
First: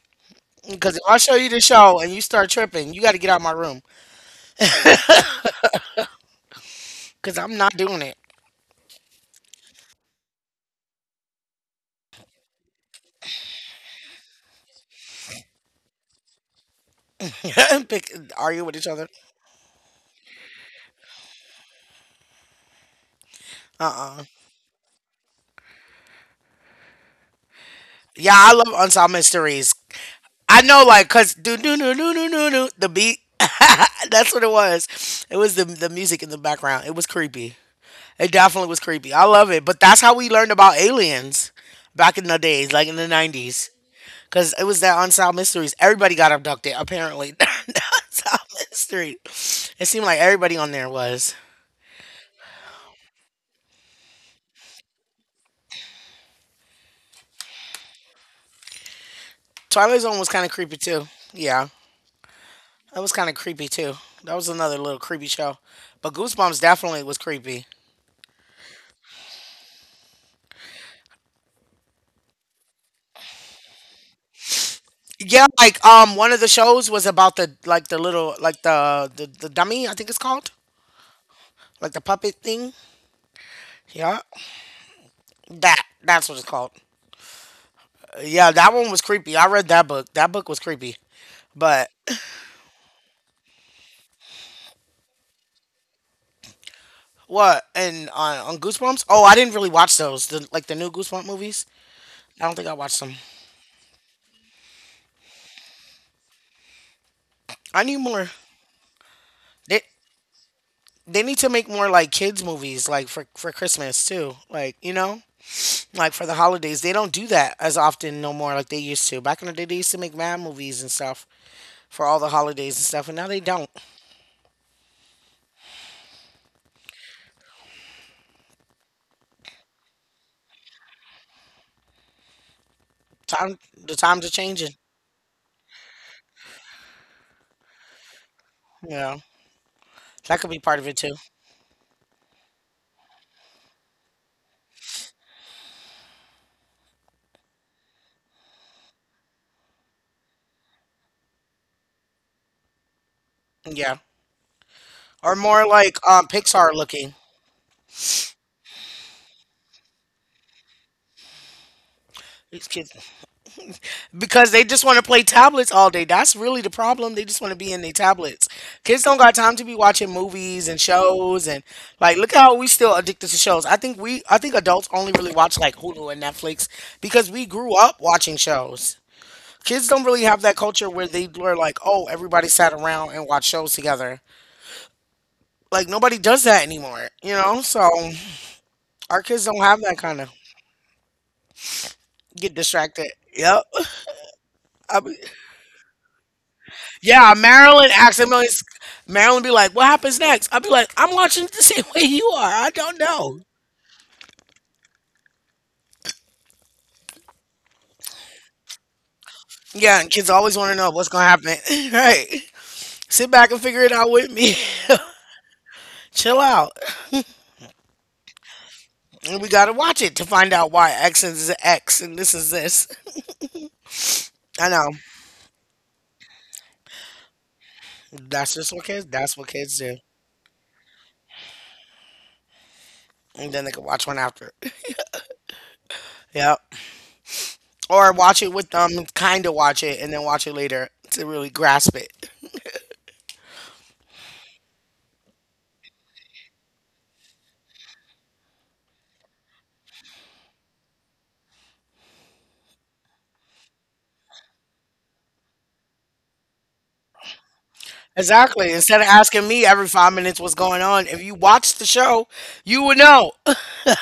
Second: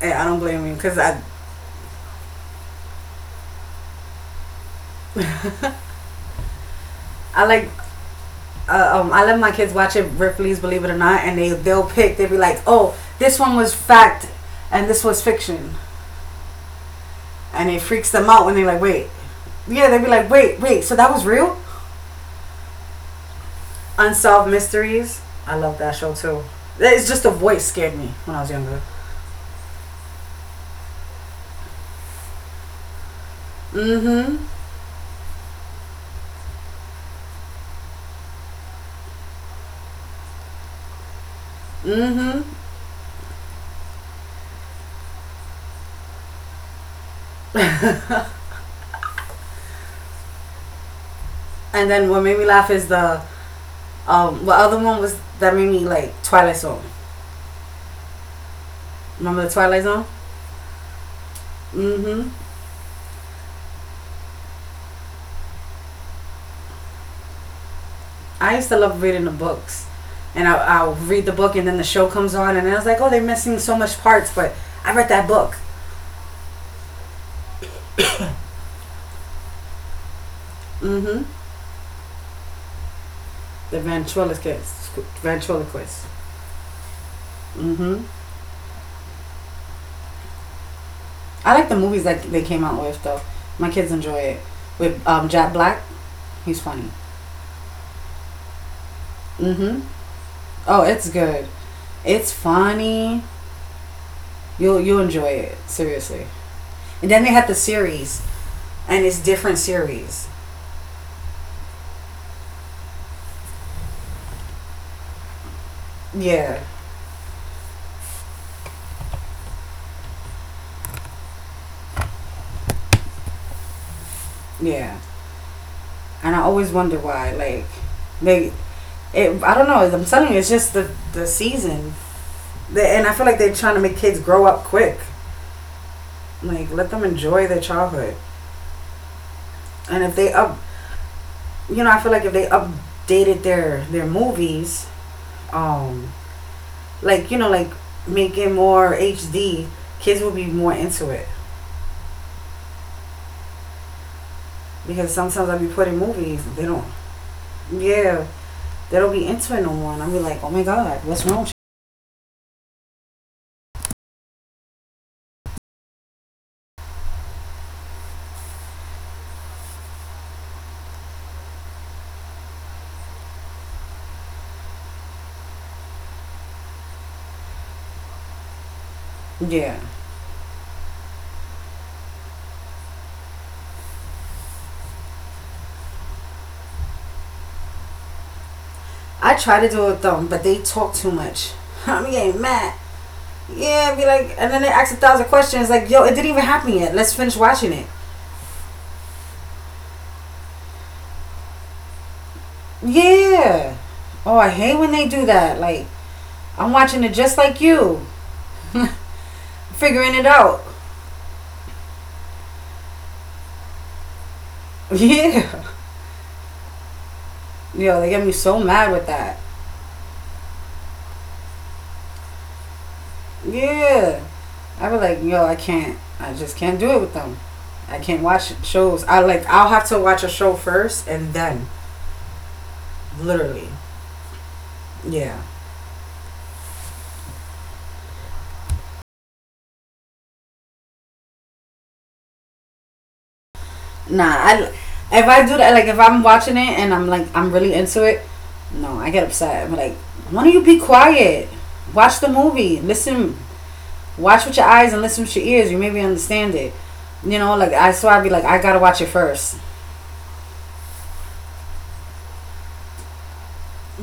S2: and I don't blame you
S1: Because
S2: because
S1: if I
S2: I,
S1: show you the show and you start tripping, you got to get out of my room. Cause
S2: I
S1: I'm
S2: like.
S1: not doing it.
S2: Uh, um, I let my kids watch it. Ripley's Believe It or Not, and they they'll pick. They'll be like, "Oh, this one was fact, and this was fiction," and it freaks
S1: Pick,
S2: them out when
S1: argue
S2: they're
S1: with
S2: like,
S1: each
S2: "Wait,
S1: other.
S2: yeah." They'll be like, "Wait, wait, so that was real?"
S1: Uh uh.
S2: Unsolved Mysteries. I love that show too. It's just the voice scared me
S1: Yeah,
S2: when I was
S1: I love
S2: younger.
S1: unsolved mysteries. I know, like, cause do do do do do do do the beat. That's what it was. It was the the music in the background. It was creepy. It definitely was creepy. I love it. But that's how we learned about aliens back in the
S2: Mm-hmm.
S1: days, like in the nineties. Cause it was that unsolved mysteries. Everybody got abducted, apparently. The unsolved mystery. It seemed like everybody on there was.
S2: And then what made me laugh is the, um, what other one was that made me, like, Twilight Zone. Remember the Twilight
S1: Twilight
S2: Zone?
S1: Zone was kind of creepy too. Yeah.
S2: Mm-hmm.
S1: That was kind of creepy too. That was another little creepy show. But Goosebumps definitely was creepy.
S2: I used to love reading the books, and I, I'll read the book, and then the show comes on, and I was like, oh, they're missing so much parts, but I read that
S1: Yeah,
S2: book.
S1: like um one of the shows was about the like the little like the the, the dummy, I think it's called.
S2: Mm-hmm.
S1: Like the puppet thing.
S2: The
S1: Yeah.
S2: ventriloquist,
S1: That
S2: ventriloquist.
S1: that's what it's called.
S2: Mm-hmm.
S1: Yeah, that one was creepy. I read that book. That book was creepy.
S2: I like the
S1: But
S2: movies that they came out with though. My kids enjoy it. With um, Jack Black, he's funny.
S1: what? And on, on Goosebumps? Oh, I didn't really watch
S2: Mm-hmm.
S1: those. The, like the new
S2: Oh,
S1: Goosebump
S2: it's
S1: movies.
S2: good.
S1: I don't
S2: It's
S1: think I watched them.
S2: funny. You'll you'll enjoy it seriously. And then they
S1: I need
S2: had the
S1: more.
S2: series, and it's
S1: They
S2: different series.
S1: they need to make more like kids movies like for for Christmas too. Like, you know? Like for the holidays. They
S2: Yeah,
S1: don't do that as often no more like they used to. Back in the day, they used to make mad movies and stuff for all the holidays and stuff, and now they don't.
S2: yeah. And I always wonder why. Like they, it, I don't know. I'm telling you, it's just the the season,
S1: Time,
S2: and I feel like
S1: the
S2: they're
S1: times
S2: trying
S1: are
S2: to make kids
S1: changing.
S2: grow up quick. Like let them enjoy their childhood,
S1: Yeah, that could
S2: and
S1: be
S2: if
S1: part
S2: they
S1: of it
S2: up,
S1: too.
S2: you know, I feel like if they updated their their movies, um, like, you know, like making more H D, kids will be more into it.
S1: Yeah, or
S2: Because
S1: more like
S2: sometimes I be
S1: um,
S2: putting
S1: Pixar
S2: movies,
S1: looking.
S2: they don't, yeah, they don't be into it no more. And I be like, oh my god, what's wrong?
S1: These kids, because they just want to play tablets all day. That's really the problem. They just want to be in their tablets. Kids don't got time to be watching movies and shows and like look how we still addicted to shows. I think we I think adults only really watch like Hulu and Netflix because we grew up watching shows. Kids don't really
S2: Yeah.
S1: have that culture where they were like, oh, everybody sat around and watched shows together. Like nobody does that anymore, you know? So our kids don't
S2: I
S1: have
S2: try
S1: that
S2: to
S1: kind
S2: do it
S1: of
S2: with them, but they talk too much. I'm getting
S1: get
S2: mad.
S1: distracted. Yep.
S2: Yeah, be like, and then they ask
S1: I
S2: a
S1: be,
S2: thousand questions. Like, yo, it didn't even happen yet. Let's
S1: yeah,
S2: finish watching
S1: Marilyn
S2: it.
S1: acts a Marilyn be like, what happens next? I'll be like, I'm watching it the same way you are. I don't know.
S2: Yeah. Oh, I hate when they do that. Like, I'm watching it just like you,
S1: Yeah, and
S2: figuring it
S1: kids always
S2: out.
S1: want to know what's going to happen. Right. Sit back and figure it out with me.
S2: Yeah.
S1: Chill out.
S2: Yo, they get me so mad with that.
S1: And we got to watch it to find out why X is X and this is this.
S2: Yeah.
S1: I
S2: I
S1: know.
S2: be like, yo, I can't. I just can't do it with them. I can't watch
S1: That's just what
S2: shows.
S1: kids,
S2: I
S1: that's
S2: like,
S1: what
S2: I'll
S1: kids
S2: have
S1: do.
S2: to watch a show first and then,
S1: And then
S2: literally.
S1: they can watch one after.
S2: Yeah.
S1: Yep. Or watch it with them, kind of watch it, and then watch it later to really grasp it.
S2: Nah, I, if I do that, like if I'm watching it and I'm like I'm really into it, no, I get upset. I'm like, why don't you be quiet? Watch the movie. Listen. Watch with your eyes and listen with your ears. You maybe understand it. You know, like I, so I'd be like, I
S1: Exactly.
S2: gotta watch
S1: Instead
S2: it
S1: of asking
S2: first.
S1: me every five minutes what's going on, if you watched the show, you would know.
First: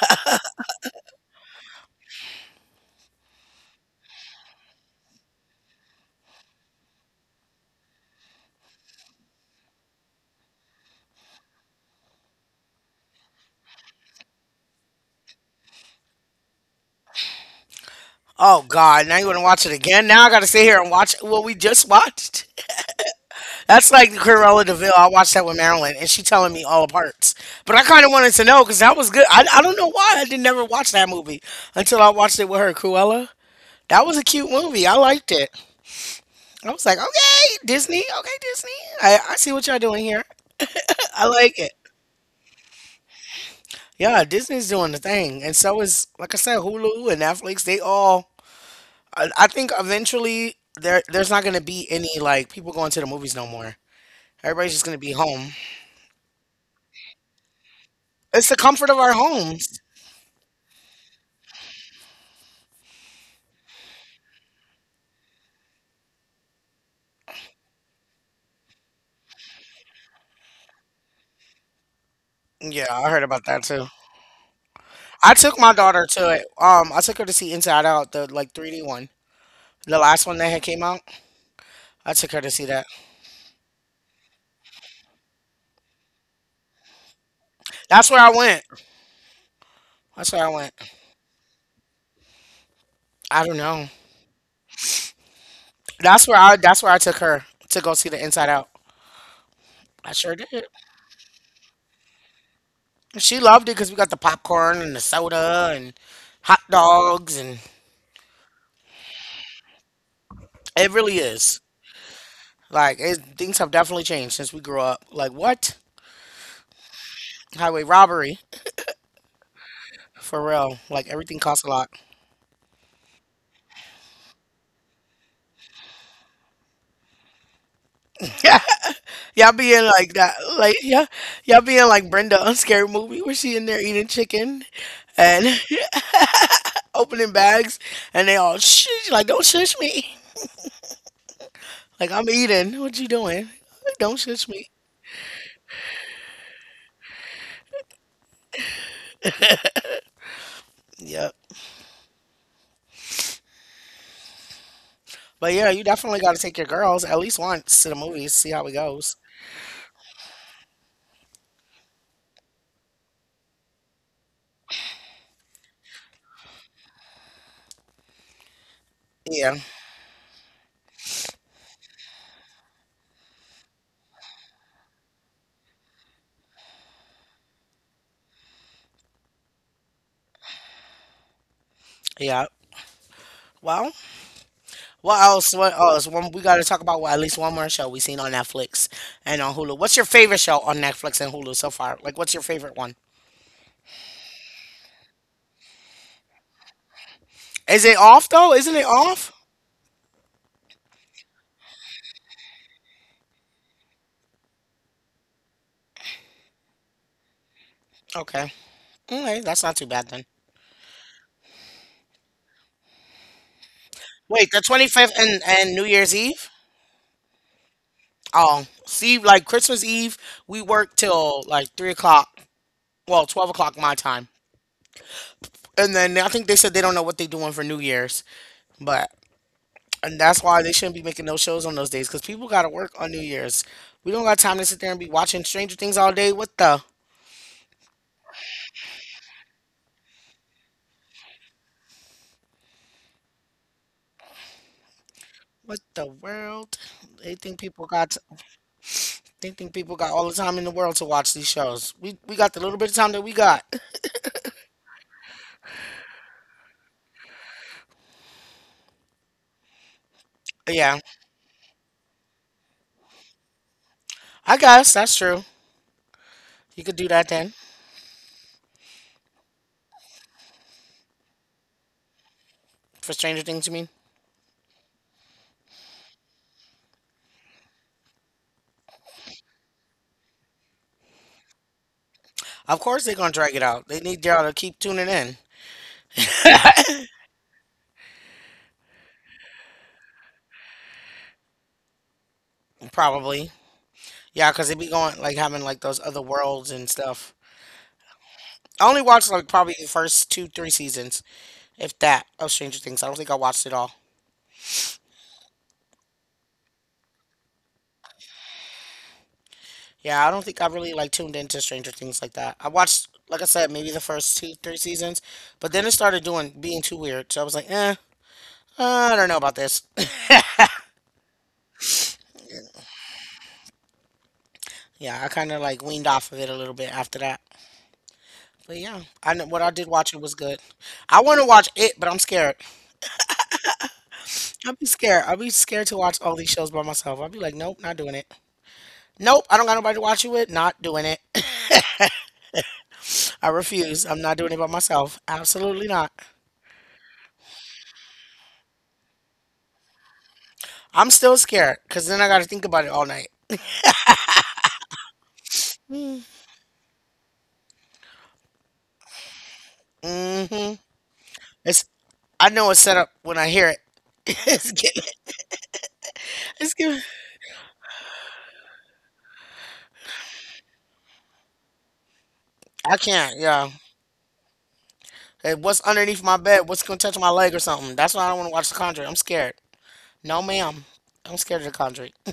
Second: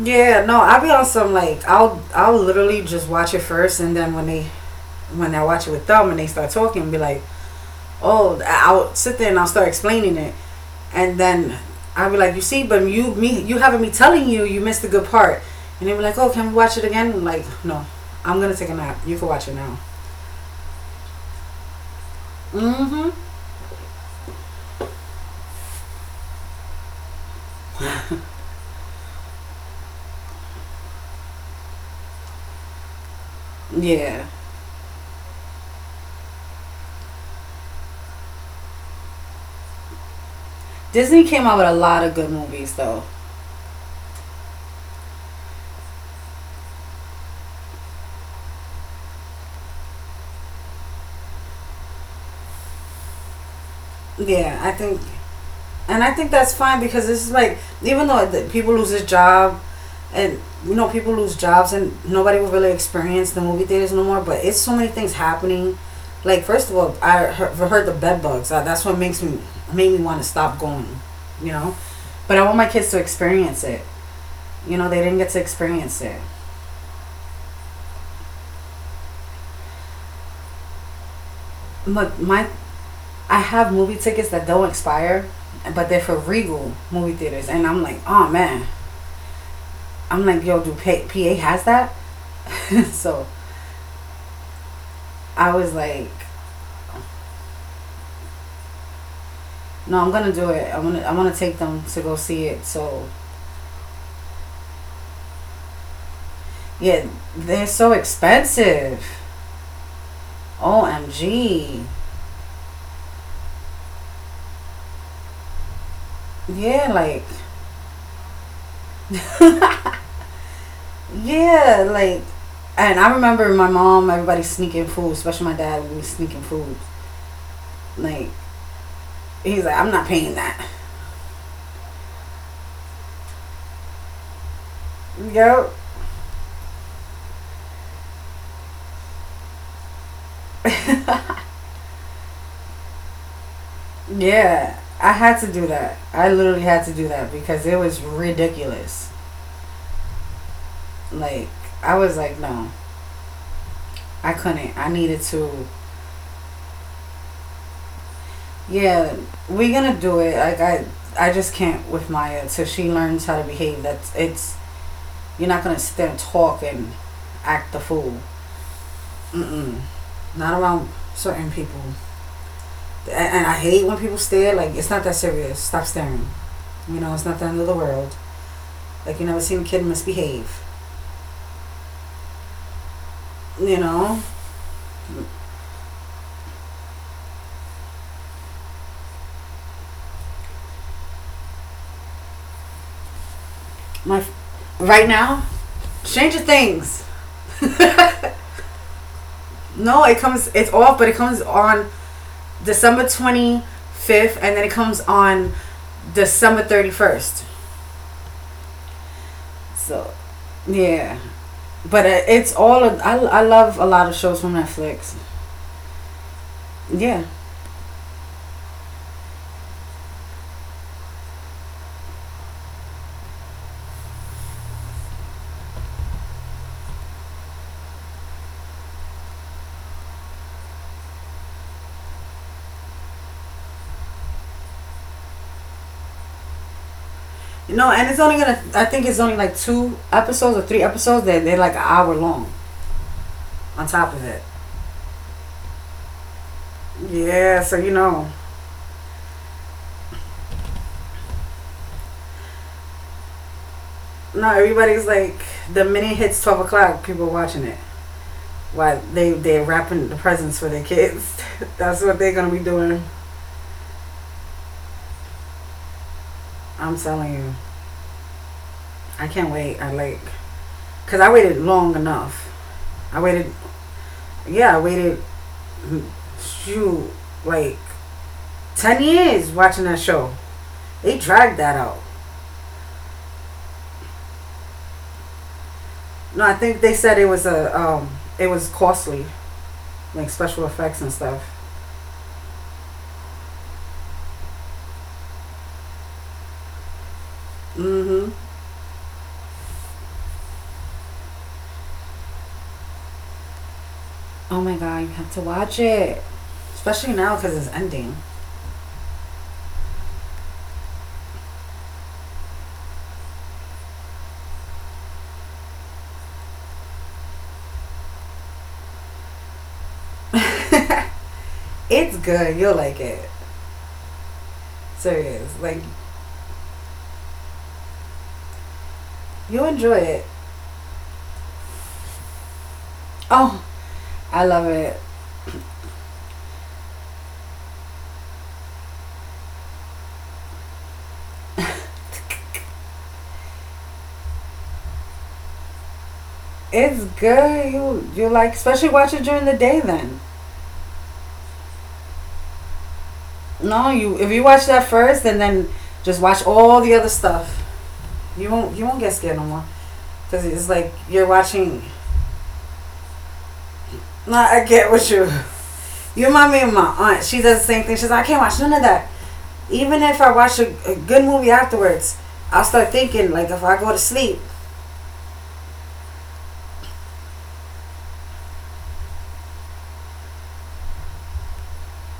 S2: Yeah, no, I'll be on some like, I'll I'll literally just watch it first, and then when they, when I watch it with them and they start talking, be like, oh, I- I'll sit there and I'll start explaining it. And then I'd be like, you see, but you, me, you having me telling you you missed the good part. And they were like, oh, can we watch it again? I'm like, no, I'm gonna
S1: Oh
S2: take a nap.
S1: God!
S2: You
S1: Now
S2: can
S1: you want to
S2: watch it
S1: watch it
S2: now.
S1: again? Now I got to sit here and watch what we just watched.
S2: Mm-hmm.
S1: That's like the Cruella Deville. I watched that with Marilyn, and she telling me all the parts. But I kind of wanted to know because that was good. I, I don't know why I didn't never watch that movie until I watched it with her. Cruella. That was a
S2: Yeah,
S1: cute movie. I liked it. I was like, okay, Disney, okay, Disney. I, I see what y'all doing here.
S2: Disney
S1: I
S2: came
S1: like
S2: out with
S1: it.
S2: a lot of good movies, though.
S1: Yeah, Disney's doing the thing, and so is like I said, Hulu and Netflix. They all. I, I think eventually there there's not gonna be any like people going to the movies no more.
S2: Yeah. I
S1: Everybody's just gonna
S2: think,
S1: be home.
S2: and I think that's fine, because this is like, even though the
S1: It's the
S2: people lose
S1: comfort of
S2: their
S1: our
S2: job,
S1: homes.
S2: and, you know, people lose jobs and nobody will really experience the movie theaters no more. But it's so many things happening. Like first of all, I heard, heard the bed bugs. Uh, that's what makes me, made me want to stop going. You know, but I want my
S1: Yeah,
S2: kids to
S1: I heard about that
S2: experience it.
S1: too.
S2: You know, they didn't get
S1: I
S2: to
S1: took my
S2: experience
S1: daughter
S2: it.
S1: to it. Um, I took her to see Inside Out, the like three D one, the last one that had came out. I
S2: But
S1: took her to
S2: my
S1: see that.
S2: I have movie tickets that don't expire, but they're for Regal movie theaters, and I'm like,
S1: That's where I
S2: oh
S1: went.
S2: man. I'm
S1: That's where I
S2: like, yo,
S1: went.
S2: do P A has that? So
S1: I don't know.
S2: I was like,
S1: That's where I that's where I took her to go see the Inside Out.
S2: no,
S1: I
S2: I'm
S1: sure
S2: gonna do
S1: did.
S2: it. I'm gonna I want to take them to go see it. So
S1: She loved it because we got the popcorn and the soda and hot
S2: yeah,
S1: dogs and.
S2: they're so expensive.
S1: It really is.
S2: O M G.
S1: Like it, things have definitely changed since we grew up. Like what?
S2: Yeah, like,
S1: Highway robbery for real. Like everything costs a
S2: yeah,
S1: lot.
S2: like and I remember my mom, everybody sneaking food, especially my dad, we was sneaking food. Like
S1: Yeah, y'all
S2: he's like,
S1: being
S2: I'm not
S1: like that.
S2: paying that.
S1: Like yeah, y'all being like Brenda on Scary Movie where she in there eating chicken and
S2: Yo,
S1: opening bags and they all shush like don't shush me. Like I'm eating. What you doing? Don't shush me.
S2: yeah, I had to do that. I literally had to do that because it was ridiculous.
S1: Yep.
S2: Like I was like, no, I couldn't. I needed
S1: But
S2: to.
S1: yeah, you definitely got to take your girls at least once to the movies, see how it
S2: Yeah,
S1: goes.
S2: we're gonna do it. Like I, I just can't with Maya till she learns how to behave. That's it's. You're not gonna sit there and talk and act the fool.
S1: Yeah,
S2: Mm-mm. Not around certain people. A- And I hate when people stare. Like it's not that serious. Stop staring. You know, it's not the end of the world. Like you never seen a kid misbehave.
S1: yeah.
S2: You
S1: Well,
S2: know,
S1: what else? What else? One, we got to talk about well, at least one more show we seen on Netflix and on Hulu. What's your favorite show on Netflix and Hulu so far? Like, what's your favorite one?
S2: my f- right now change of things.
S1: Is it off though? Isn't it off?
S2: No, it comes. It's off, but it comes on December twenty fifth, and then it comes on December thirty first.
S1: Okay, okay, that's not too
S2: So
S1: bad then.
S2: yeah, but it- it's all of, I I love a lot of shows
S1: Wait,
S2: from
S1: the twenty fifth
S2: Netflix.
S1: and and New Year's Eve.
S2: Yeah,
S1: Oh, see, like Christmas Eve, we work till like three o'clock. Well, twelve o'clock my time, and then I think they said they don't know what they're doing for New Year's, but. And that's why they shouldn't be making no shows on those days because people got to work on New Year's. We don't got time to sit there and be watching Stranger Things all day. What the?
S2: no, and it's only gonna. I think it's only like two episodes or three episodes. That they're like an hour long. On top of it.
S1: What the world? They think
S2: Yeah, so
S1: people
S2: you
S1: got
S2: know,
S1: they think people got all the time in the world to watch these shows. We we got the little bit of time that we got.
S2: not everybody's like the minute it hits twelve o'clock, people watching it. While they they're wrapping the presents for their
S1: Yeah,
S2: kids. That's what they're gonna be doing.
S1: I guess that's true. You
S2: I'm
S1: could do that
S2: telling
S1: then
S2: you, I can't wait. I like, cause I waited long enough.
S1: for
S2: I
S1: Stranger
S2: waited.
S1: Things. You mean?
S2: Yeah, I waited. Shoot, like ten years watching that show. They dragged that out.
S1: Of course they're gonna drag it out. They need y'all to keep tuning in,
S2: No, I think they said it was a um, it was costly, like special effects and stuff.
S1: probably. Yeah, 'cause they be going like having like those other worlds and stuff.
S2: Mm-hmm.
S1: I only watched like probably the first two, three seasons, if that, of Stranger Things. I don't think I watched it all.
S2: Oh my god, you have to watch it, especially now because it's ending.
S1: Yeah, I don't think I really like tuned into Stranger Things like that. I watched, like I said, maybe the first two, three seasons, but then it started doing being too weird. So I was like, eh, I don't know about this.
S2: It's good. You'll like it.
S1: Yeah, I kind of
S2: Serious,
S1: like
S2: like
S1: weaned off of it a little bit after that. But yeah, I know what I
S2: you'll
S1: did
S2: enjoy
S1: watch it was
S2: it.
S1: good. I want to watch it, but I'm scared.
S2: Oh, I
S1: I'll
S2: love
S1: be
S2: it.
S1: scared. I'll be scared to watch all these shows by myself. I'll be like, nope, not doing it. Nope, I don't got nobody to watch it with. Not doing it. I refuse. I'm not doing it by myself. Absolutely not.
S2: It's good. You you like especially watch it during the day. Then
S1: I'm still scared because then I got to think about it all night.
S2: no, you if you watch that first and then just watch all the other stuff. You won't you won't get scared no more.
S1: Mm
S2: Because
S1: hmm.
S2: it's like you're
S1: It's
S2: watching.
S1: I know it's set up when I hear it.
S2: No,
S1: It's
S2: I
S1: getting.
S2: get what you. You remind me
S1: It's
S2: of my
S1: getting.
S2: aunt. She does the same thing. She's like, I can't watch none of that. Even if I watch a, a good movie afterwards, I'll
S1: I
S2: start
S1: can't.
S2: thinking like
S1: Yeah.
S2: if I go to sleep,
S1: Hey, what's underneath my bed? What's gonna touch my leg or something? That's why I don't want to watch The Conjuring. I'm scared. No, ma'am. I'm scared of The Conjuring.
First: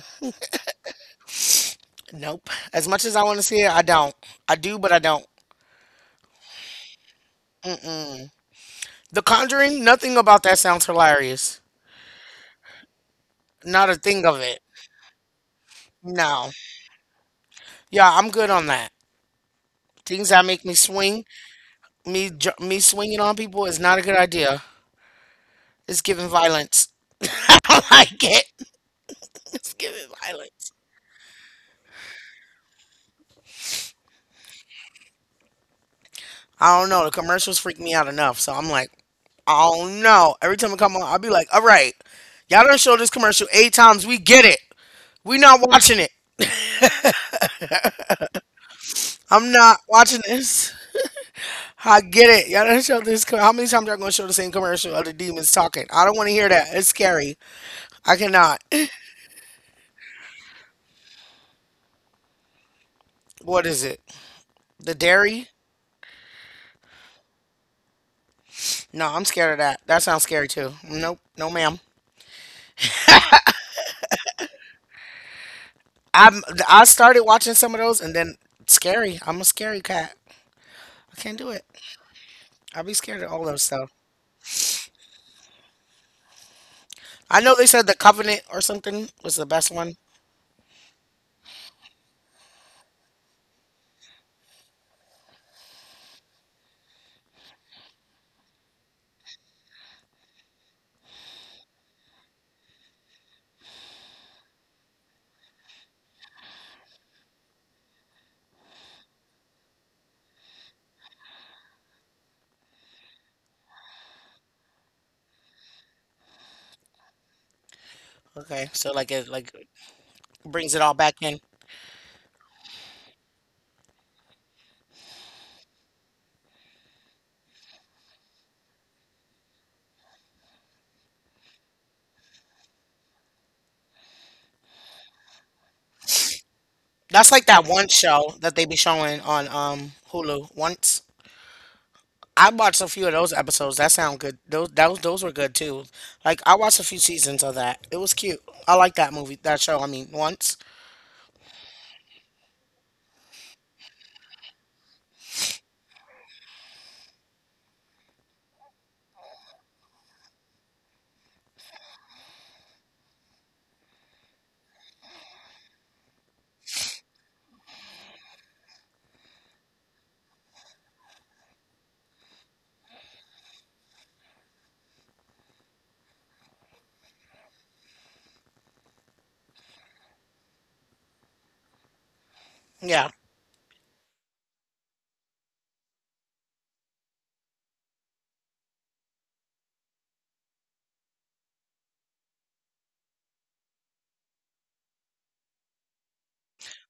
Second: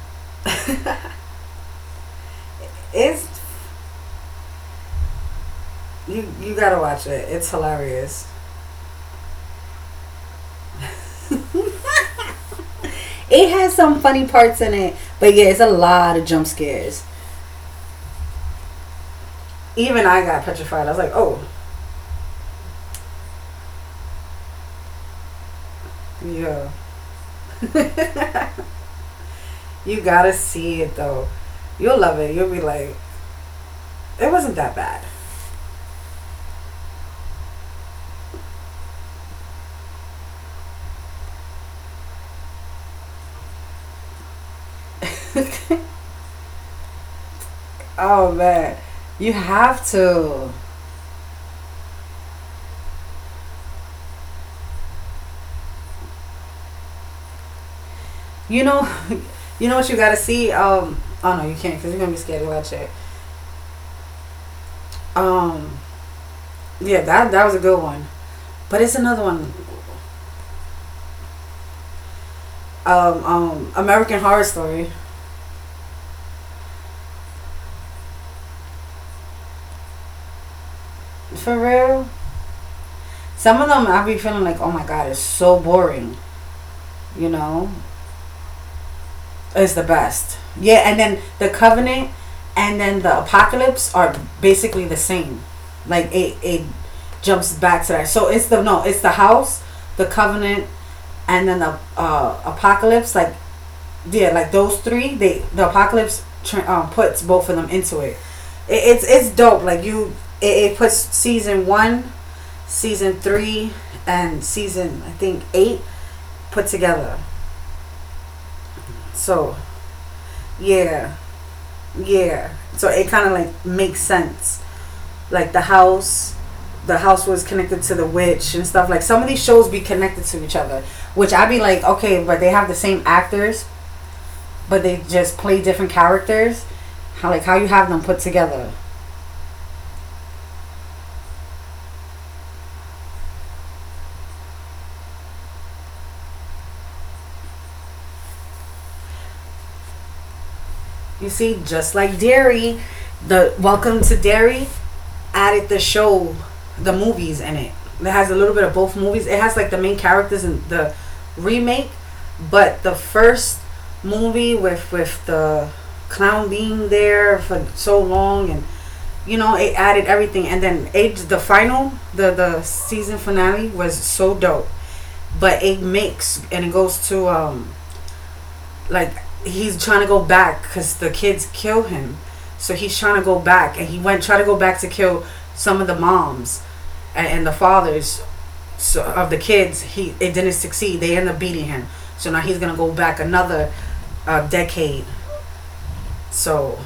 S1: Nope. As much as I
S2: it's
S1: want to see it, I don't. I do, but I don't.
S2: you. You gotta watch it. It's hilarious.
S1: The Conjuring. Nothing about that sounds hilarious.
S2: It has
S1: Not a
S2: some
S1: thing
S2: funny
S1: of it.
S2: parts in it, but yeah, it's a lot of
S1: No.
S2: jump scares.
S1: Yeah, I'm good on that.
S2: Even
S1: Things
S2: I
S1: that
S2: got
S1: make me
S2: petrified. I was like,
S1: swing,
S2: oh
S1: me ju- me swinging on people is not a good idea. It's giving
S2: yeah,
S1: violence. I don't like it. It's
S2: you
S1: giving
S2: gotta
S1: violence.
S2: see it though. You'll love it. You'll be like, it wasn't that bad.
S1: I don't know. The commercials freak me out enough, so I'm like, oh no. Every time I come on, I'll be like, all right, y'all done show this commercial eight times. We get it. We not watching it.
S2: Oh man, you
S1: I'm not
S2: have
S1: watching
S2: to.
S1: this. I get it. Y'all done show this. co- How many times y'all gonna show the same commercial of the demons talking? I don't want to hear that. It's scary. I cannot.
S2: You know, you know what you gotta see. Um, oh no, you can't because you're gonna be scared to watch it.
S1: What is it? The dairy?
S2: Um, yeah, that that was a good one. But it's
S1: No, I'm
S2: another
S1: scared
S2: one.
S1: of that. That sounds scary too. Nope. No, ma'am.
S2: Um, um, American Horror Story.
S1: I'm I started watching some of those and then scary. I'm a scary cat. I can't do
S2: For
S1: it.
S2: real,
S1: I'll be scared of all those
S2: some of them
S1: stuff.
S2: I be feeling like, oh my god, it's so boring. You
S1: I know they
S2: know,
S1: said the Covenant or something was the best
S2: it's the
S1: one.
S2: best. Yeah, and then the Covenant, and then the Apocalypse are basically the same. Like it, it jumps back to that. So it's the no, it's the House, the Covenant, and then the uh, Apocalypse. Like yeah, like those three, they the apocalypse um, puts both of them into it. it it's it's dope. Like you, it, it puts season one, season three, and season I think eight put together.
S1: Okay, so like it like
S2: So
S1: brings it all back
S2: yeah,
S1: in.
S2: yeah. So it kind of like makes sense. Like the house, the house was connected to the witch and stuff. Like some of these shows be connected to each other, which I be like, okay, but they have the same actors, but they just play different characters.
S1: That's
S2: How like
S1: like
S2: how
S1: that
S2: you
S1: one
S2: have them put
S1: show that they be
S2: together.
S1: showing on um Hulu once. I watched a few of those episodes. That sound good. Those those those were good too. Like I watched a few seasons of that. It was cute. I like that movie, that show. I mean, once.
S2: You see, just like Dairy, the Welcome to Dairy added the show, the movies in it. It has a little bit of both movies. It has like the main characters in the remake, but the first movie with with the clown being there for so long and you know it added everything and then age the final the the season finale was so dope but it makes and it goes to um like he's trying to go back because the kids kill him so he's
S1: Yeah,
S2: trying to go back and he went try to go back to kill some of the moms and, and the fathers so, of the kids he it didn't succeed they end up beating him so now he's gonna go back another uh, decade so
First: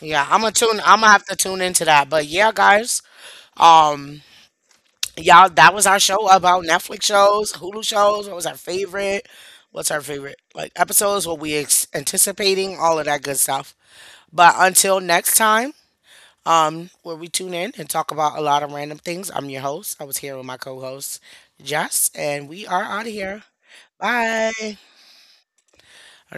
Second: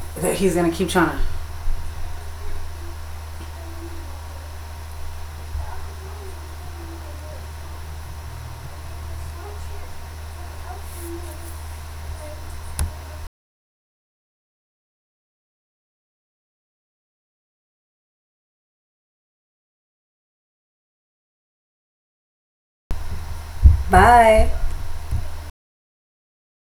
S1: yeah. I'm gonna
S2: he's gonna
S1: tune.
S2: keep
S1: I'm
S2: trying
S1: gonna
S2: to.
S1: have to tune into that. But yeah, guys. Um. Y'all, that was our show about Netflix shows, Hulu shows. What was our favorite? What's our favorite like episodes? What we ex- anticipating? All of that good stuff. But until next time, um, where we tune in and talk about a lot of random things. I'm your host. I was here with my co-host Jess, and we are out of here.
S2: Bye.
S1: Bye.